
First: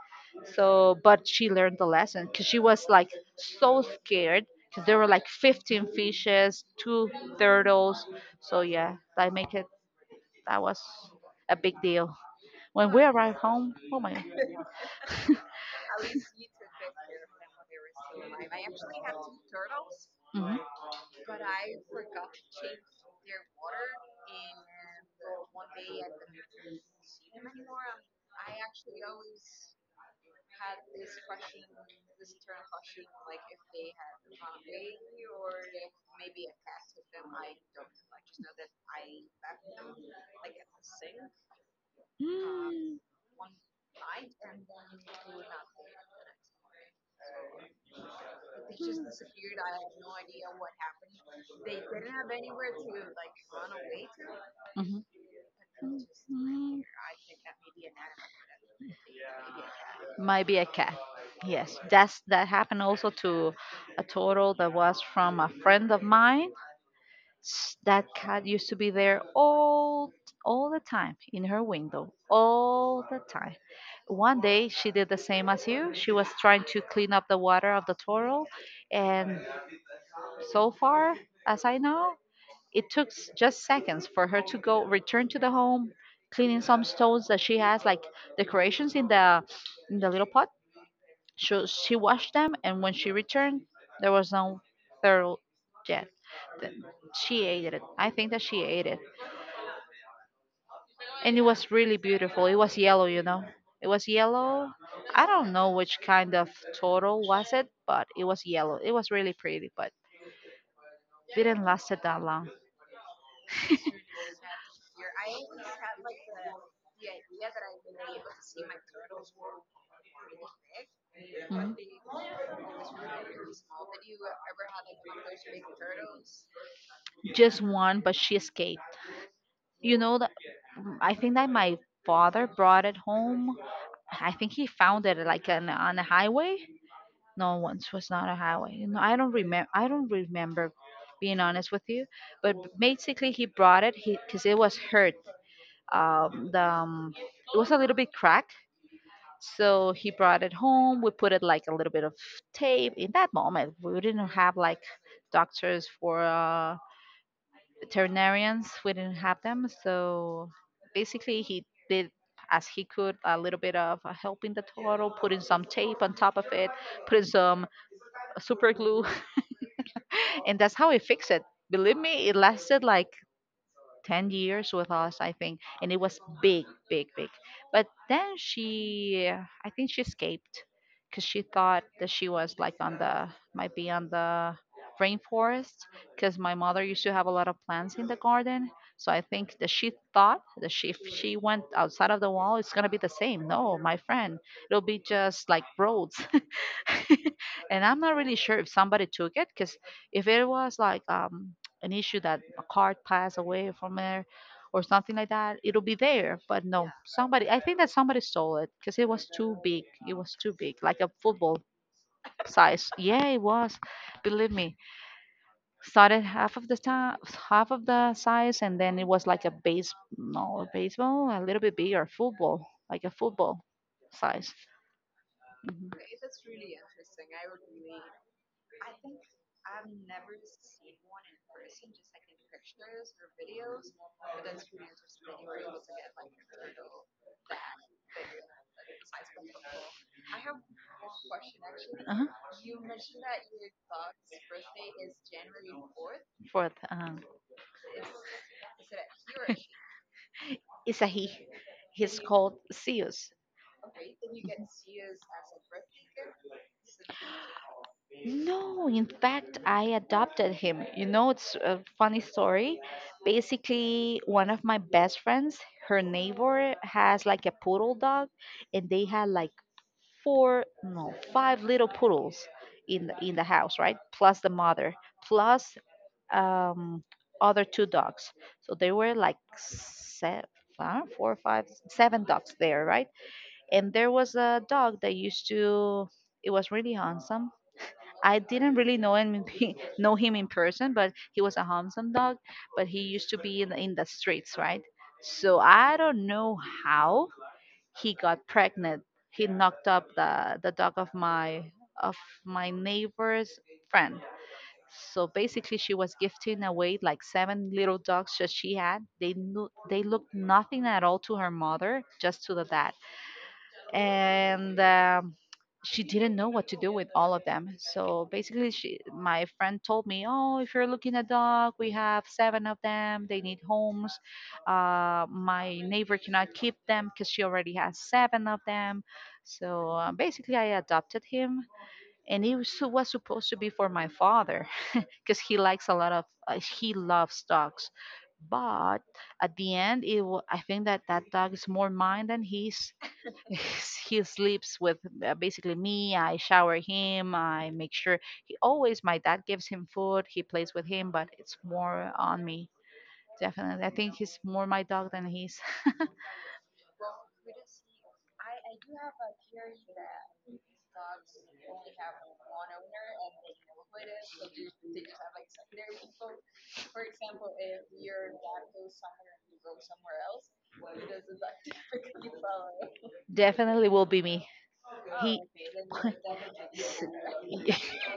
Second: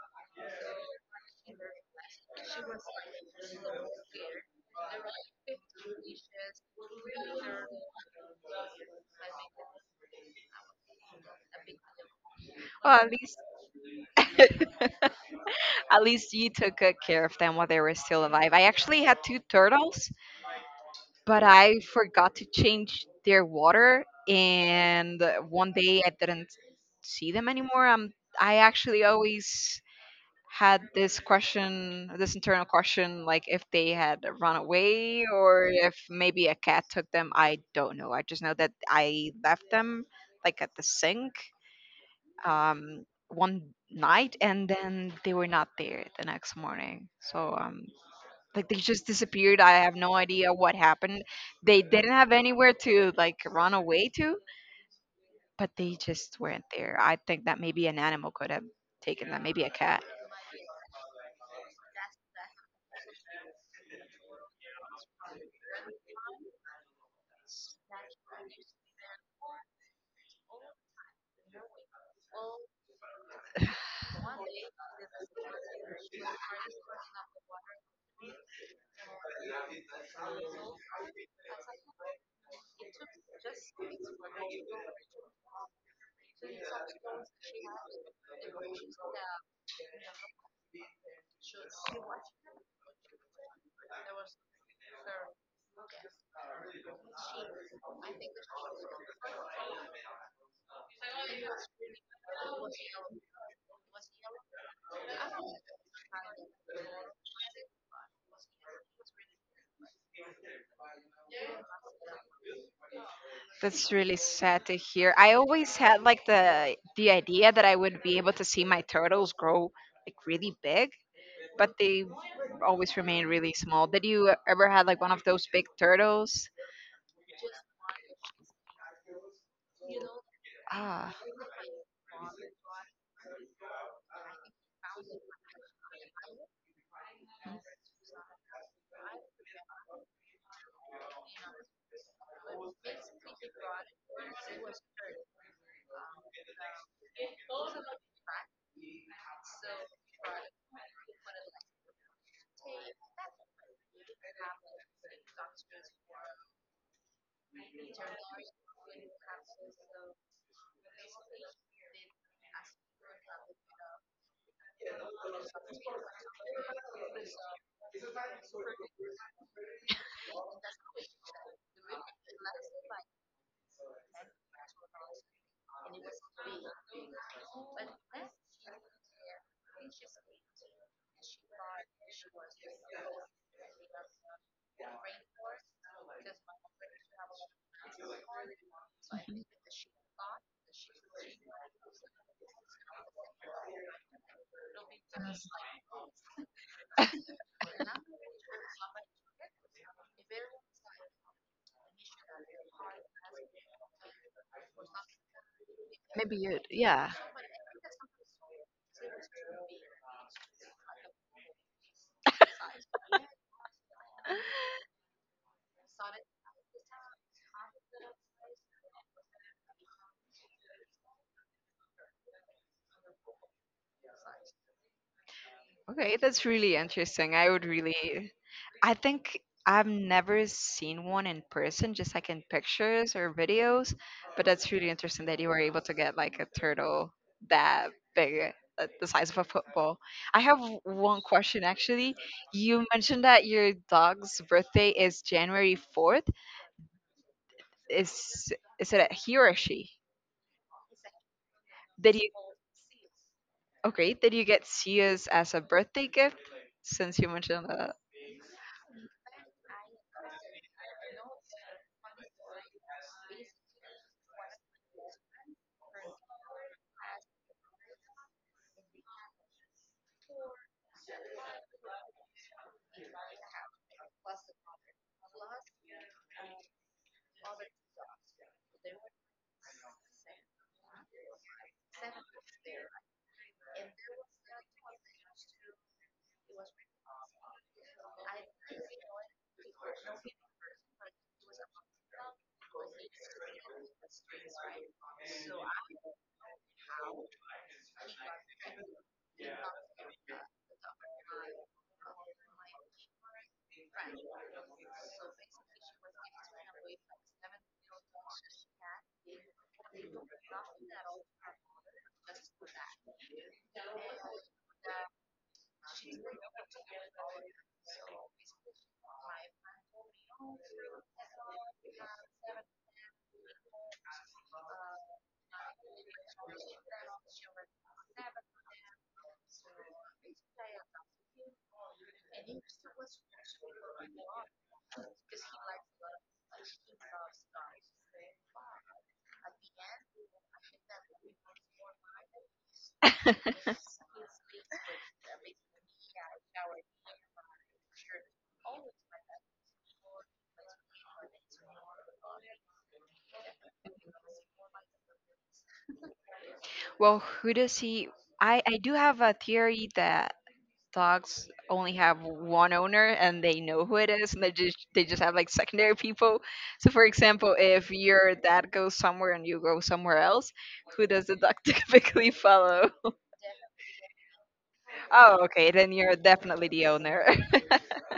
Speaker 2: So, but she learned the lesson because she was like so scared because there were like fifteen fishes, two turtles. So yeah, that make it that was a big deal. When
Speaker 1: Well,
Speaker 2: we
Speaker 1: at least
Speaker 2: arrived home, oh my, mm-hmm,
Speaker 1: <laughs> at least you took good care of them while they were still alive. I actually had two turtles, but I forgot to change their water, and uh, one day I didn't see them anymore. Um, I actually always had this question, this internal question, like if they had run away or if maybe a cat took them. I don't know. I just know that I left them, like, at the sink, um, one night, and then they were not there the next morning. So, um, like, they just disappeared. I have no idea what happened. They didn't have anywhere to like run away to,
Speaker 2: mm-hmm.
Speaker 1: but they just weren't there. I think that maybe an animal could have taken them, maybe a cat.
Speaker 2: Might be a cat. Yes, that's that happened also to a turtle that was from a friend of mine. S- That cat used to be there all all the time in her window, all the time. One day she did the same as you. She was trying to clean up the water of the turtle, and so far as I know, it took s- just seconds for her to go return to the home, cleaning some stones that she has, like decorations in the in the little pot she, she washed them, and when she returned, there was no turtle yet. Then she ate it. I think that she ate it. And it was really beautiful. It was yellow, you know. It was yellow. I don't know which kind of turtle was it, but it was yellow. It was really pretty, but didn't last it that long.
Speaker 1: That's really sad to hear. I always had like the the idea that I would be able to see my turtles grow like really big, but
Speaker 2: Mhm.
Speaker 1: they always remain really small. Did you ever had like one of those big turtles?
Speaker 2: Just one, but she escaped. You know that
Speaker 1: Ah,
Speaker 2: I think that my father brought it home. I think he found it like on on a highway. No, once was not a highway. No, I don't remember. I don't remember, being honest with you. But basically, he brought it because it was hurt. Um, the um, It was a little bit cracked. So he brought it home. We put it like a little bit of tape. In that moment, we didn't have like doctors for uh, veterinarians, we didn't have them, so basically he did as he could, a little bit of uh, helping the turtle, putting some tape on top of it, putting some super glue, <laughs> and that's how he fixed it. Believe me, it lasted like ten years with us, I think, and it was big, big, big. But then she, I think she escaped because she thought that she was like on the, might be on the rainforest, because my mother used to have a lot of plants in the garden. So I think that she thought that she, if she went outside of the wall, it's going to be the same. No, my friend, it'll be just like roads. <laughs> And I'm not really sure if somebody took it because if it was like um, an issue that a card passed away from there or something like that, it'll be
Speaker 1: maybe
Speaker 2: there.
Speaker 1: you,
Speaker 2: But no,
Speaker 1: yeah.
Speaker 2: somebody, I think that somebody stole it because it was too big. It was too big, like a football size. Yeah, it was. Believe me, started half of the time, half of the size, and then it was like a base, no, a baseball, a little bit bigger, football, like a football size. Mhm.
Speaker 1: Okay, that's really interesting. I would really, I think, I've never seen one in person, just like in pictures or videos, but that's really interesting that you were able to get like a turtle that big, uh, the size of a football. I have w- one question actually.
Speaker 2: Uh-huh.
Speaker 1: You mentioned that your dog's birthday is January fourth.
Speaker 2: Fourth, um,
Speaker 1: Is is it a he or a she?
Speaker 2: Isahi.
Speaker 1: Did
Speaker 2: He's
Speaker 1: you,
Speaker 2: called Zeus.
Speaker 1: okay, did you get Sia's as a birthday gift, since you mentioned that?
Speaker 2: No, in fact, I adopted him. You know, it's a funny story. Basically, one of my best friends, her neighbor has like a poodle dog, and they had like four, no, five little poodles in the, in the house, right? Plus the mother, plus um, other two dogs. So there were like seven, four, five, seven dogs there, right? And there was a dog that used to, it was really handsome. I didn't really know him in pe- <laughs> know him in person, but he was a handsome dog. But he used to be in, in the streets, right? So I don't know how he got pregnant. He knocked up the the dog of my, of my neighbor's friend. So basically she was gifting away like seven little dogs that she had. They knew, they looked nothing at all to her mother, just to the dad. And um, she didn't know what to do with all of them. So basically, she, my friend told me, "Oh, if you're looking a dog, we have seven of them. They need homes. Uh, my neighbor cannot keep them because she already has seven of them." So uh, basically, I adopted him, and he was, su- was supposed to be for my father, because he likes a lot of uh, he loves dogs. But at the end, it wa- I think that that dog is more mine than his. <laughs> He sleeps with uh, basically me. I shower him. I make sure he always, my dad gives him food. He plays with him, but it's more on me. Definitely, I think he's more my dog than he's. <laughs>
Speaker 1: Well, who does he? I I do have a theory that dogs only have one owner and they know who it is, and they just, they just have like secondary people. So, for example, if your dad goes somewhere and you go somewhere else, who does the dog <laughs> typically follow?
Speaker 2: Definitely will be me.
Speaker 1: Oh,
Speaker 2: He
Speaker 1: okay, then you're definitely
Speaker 2: <laughs>
Speaker 1: the
Speaker 2: s-
Speaker 1: owner.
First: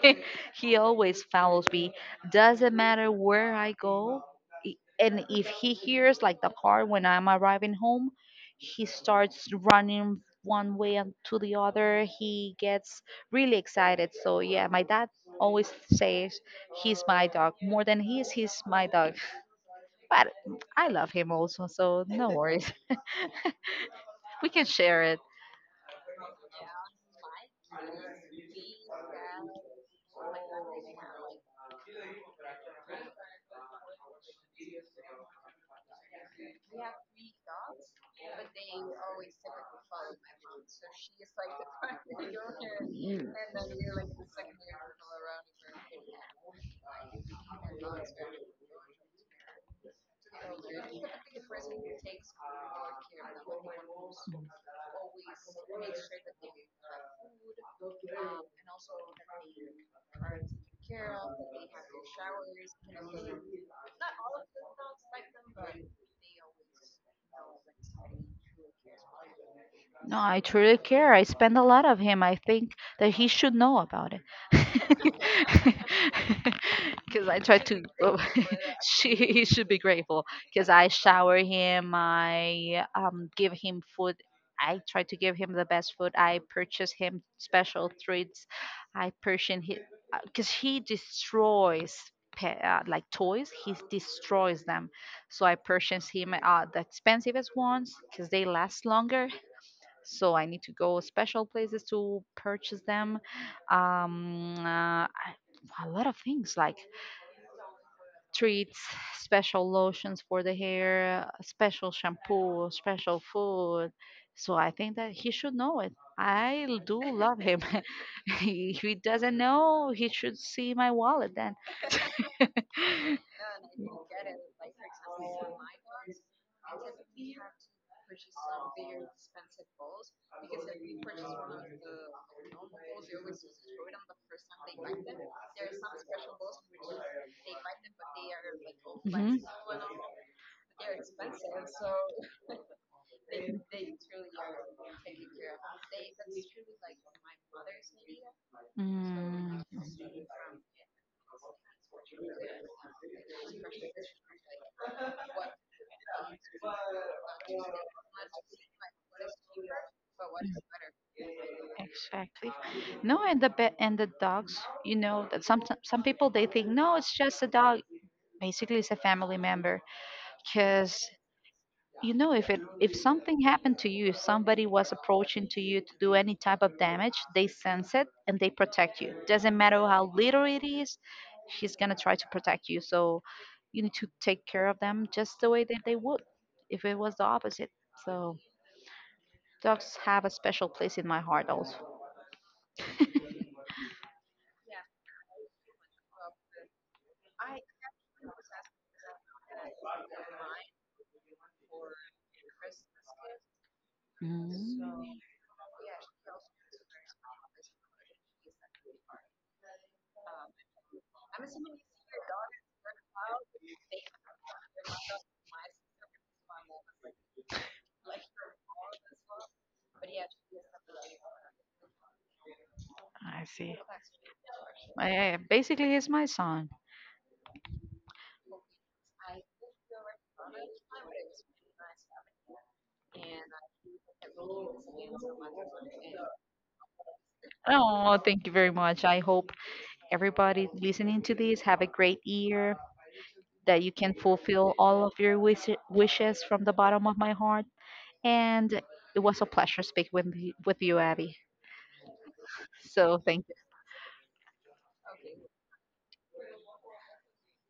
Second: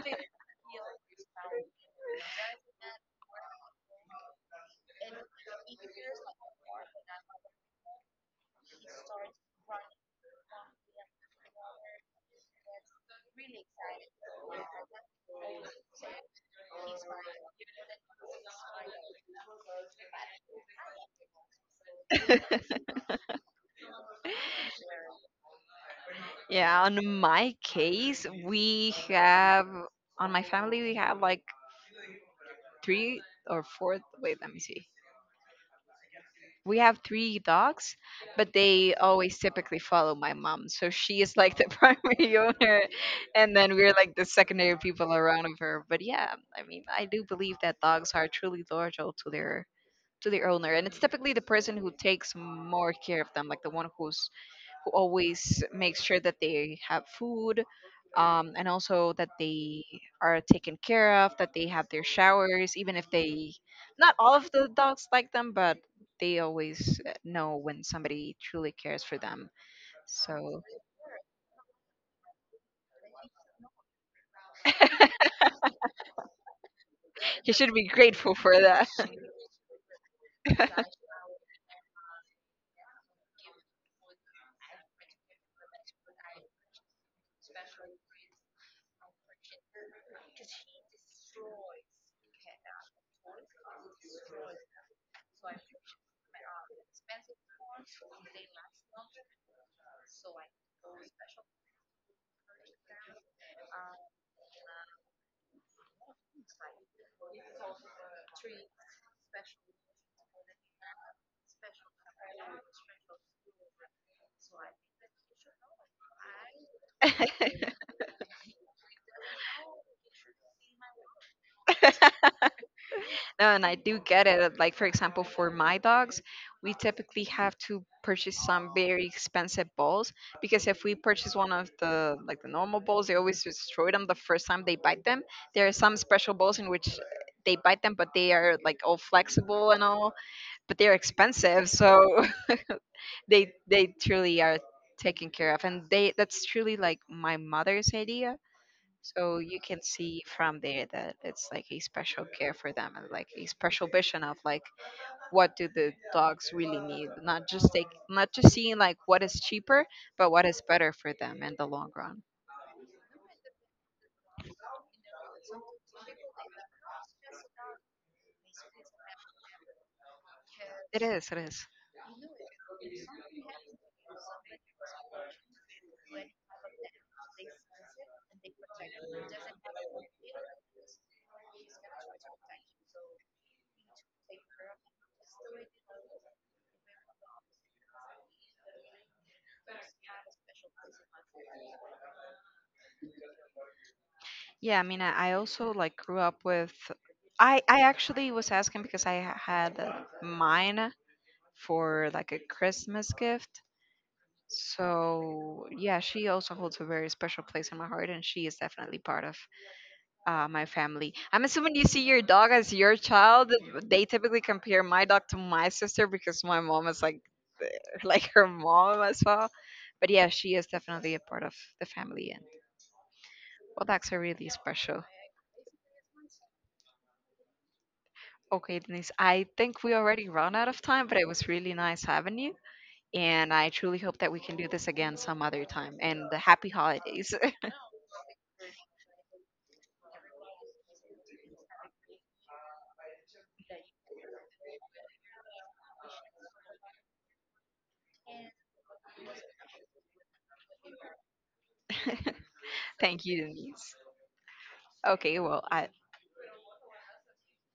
Speaker 2: <laughs> he always follows me. Doesn't matter where I go, i- and if he hears like the car when I'm arriving home, he starts running one way and to the other. He gets really excited. So yeah, my dad always says he's my dog more than he is. He's my dog, but I love him also. So no, <laughs> worries,
Speaker 1: <laughs>
Speaker 2: we can share it.
Speaker 1: Yeah, on my case, we have, on my family we have like three or four. Wait, let me see. We have three dogs, but they always typically follow my mom. So she is like the <laughs> primary owner, and then we're like the secondary people around of her. But yeah, I mean, I do believe that dogs are truly loyal to their, to their owner, and it's typically the person who takes more care of them, like the one who's, who always makes sure that they have food, um, and also that they are taken care of, that they have their showers, even if they, not all of the dogs like them, but they always uh, know when somebody truly cares for them.
Speaker 2: No, I
Speaker 1: So
Speaker 2: truly care. I spend a lot of him. I think that he should know about
Speaker 1: <laughs>
Speaker 2: it. <laughs> Because I
Speaker 1: you
Speaker 2: try
Speaker 1: should
Speaker 2: to,
Speaker 1: be
Speaker 2: oh,
Speaker 1: grateful for
Speaker 2: <laughs> she, he should be grateful. Because I
Speaker 1: that.
Speaker 2: shower him, I um, give him food. I try to give him the best food. I purchase him special treats. I purchase him, because he destroys pe- uh, like toys, he destroys them. So I purchase him uh, the expensive ones because they last longer, so I need to go special places to purchase them. Um, uh, I- a lot of things like treats, special lotions for the hair, special shampoo, special food. So I think that he should know it. I l- do love him. <laughs> If he doesn't know, he should see my wallet then.
Speaker 1: <laughs>
Speaker 2: <gasps>
Speaker 1: No, and I do get it. Like, for example, for my dogs, we typically have to purchase some very expensive balls, because if we purchase one of the like the normal balls, they always destroy them the first time they bite them. There are some special balls in which they bite them, but they are like all
Speaker 2: <laughs>
Speaker 1: flexible and all, but they're expensive, so <laughs> they they truly are taken care of, and they, that's truly like my mother's idea. So you
Speaker 2: Mhm.
Speaker 1: can see
Speaker 2: Mm.
Speaker 1: from there that it's like a special care for them and like a special vision of like what do the dogs really need, not just take, not just seeing like what is cheaper, but what is better for them in the long run.
Speaker 2: Exactly. No, and the be- and the dogs, you know, that some some some people they think no, it's just a dog. Basically, it's a family member, because
Speaker 1: It is, it is.
Speaker 2: you know, if it, if something happened to you, if somebody was approaching to you to do any type of damage, they sense it and they protect you. Doesn't matter how little it is, she's gonna try to protect you. So you need to take care of them just the way that they would if it was the opposite. So dogs have a special place in my heart also.
Speaker 1: Yeah, I mean, i, I also like grew up with, i I actually was asking because i ha- had, uh, mine for like a Christmas gift.
Speaker 2: Mm,
Speaker 1: So yeah, she also holds a very special place in my heart, and she is definitely part of, uh, my family. I'm assuming you see your dog as your child. They typically compare my dog to my sister because my mom is like <laughs> like her mom as well. But yeah, she is definitely a part of the family, and
Speaker 2: I see.
Speaker 1: well, that's a really special.
Speaker 2: Eh, basically, he's my son.
Speaker 1: Okay, Denise, I think we already run out of time, but it was really nice having you, and I truly hope that we can do this again some other time. And happy holidays.
Speaker 2: Oh, thank you very much. I hope everybody listening to this have a great year, that you can fulfill all of your wish- wishes from the bottom of my heart. And it was a pleasure speaking with, you- with you, Abby.
Speaker 1: <laughs>
Speaker 2: So
Speaker 1: Thank you,
Speaker 2: thank
Speaker 1: Denise. Okay, well, I,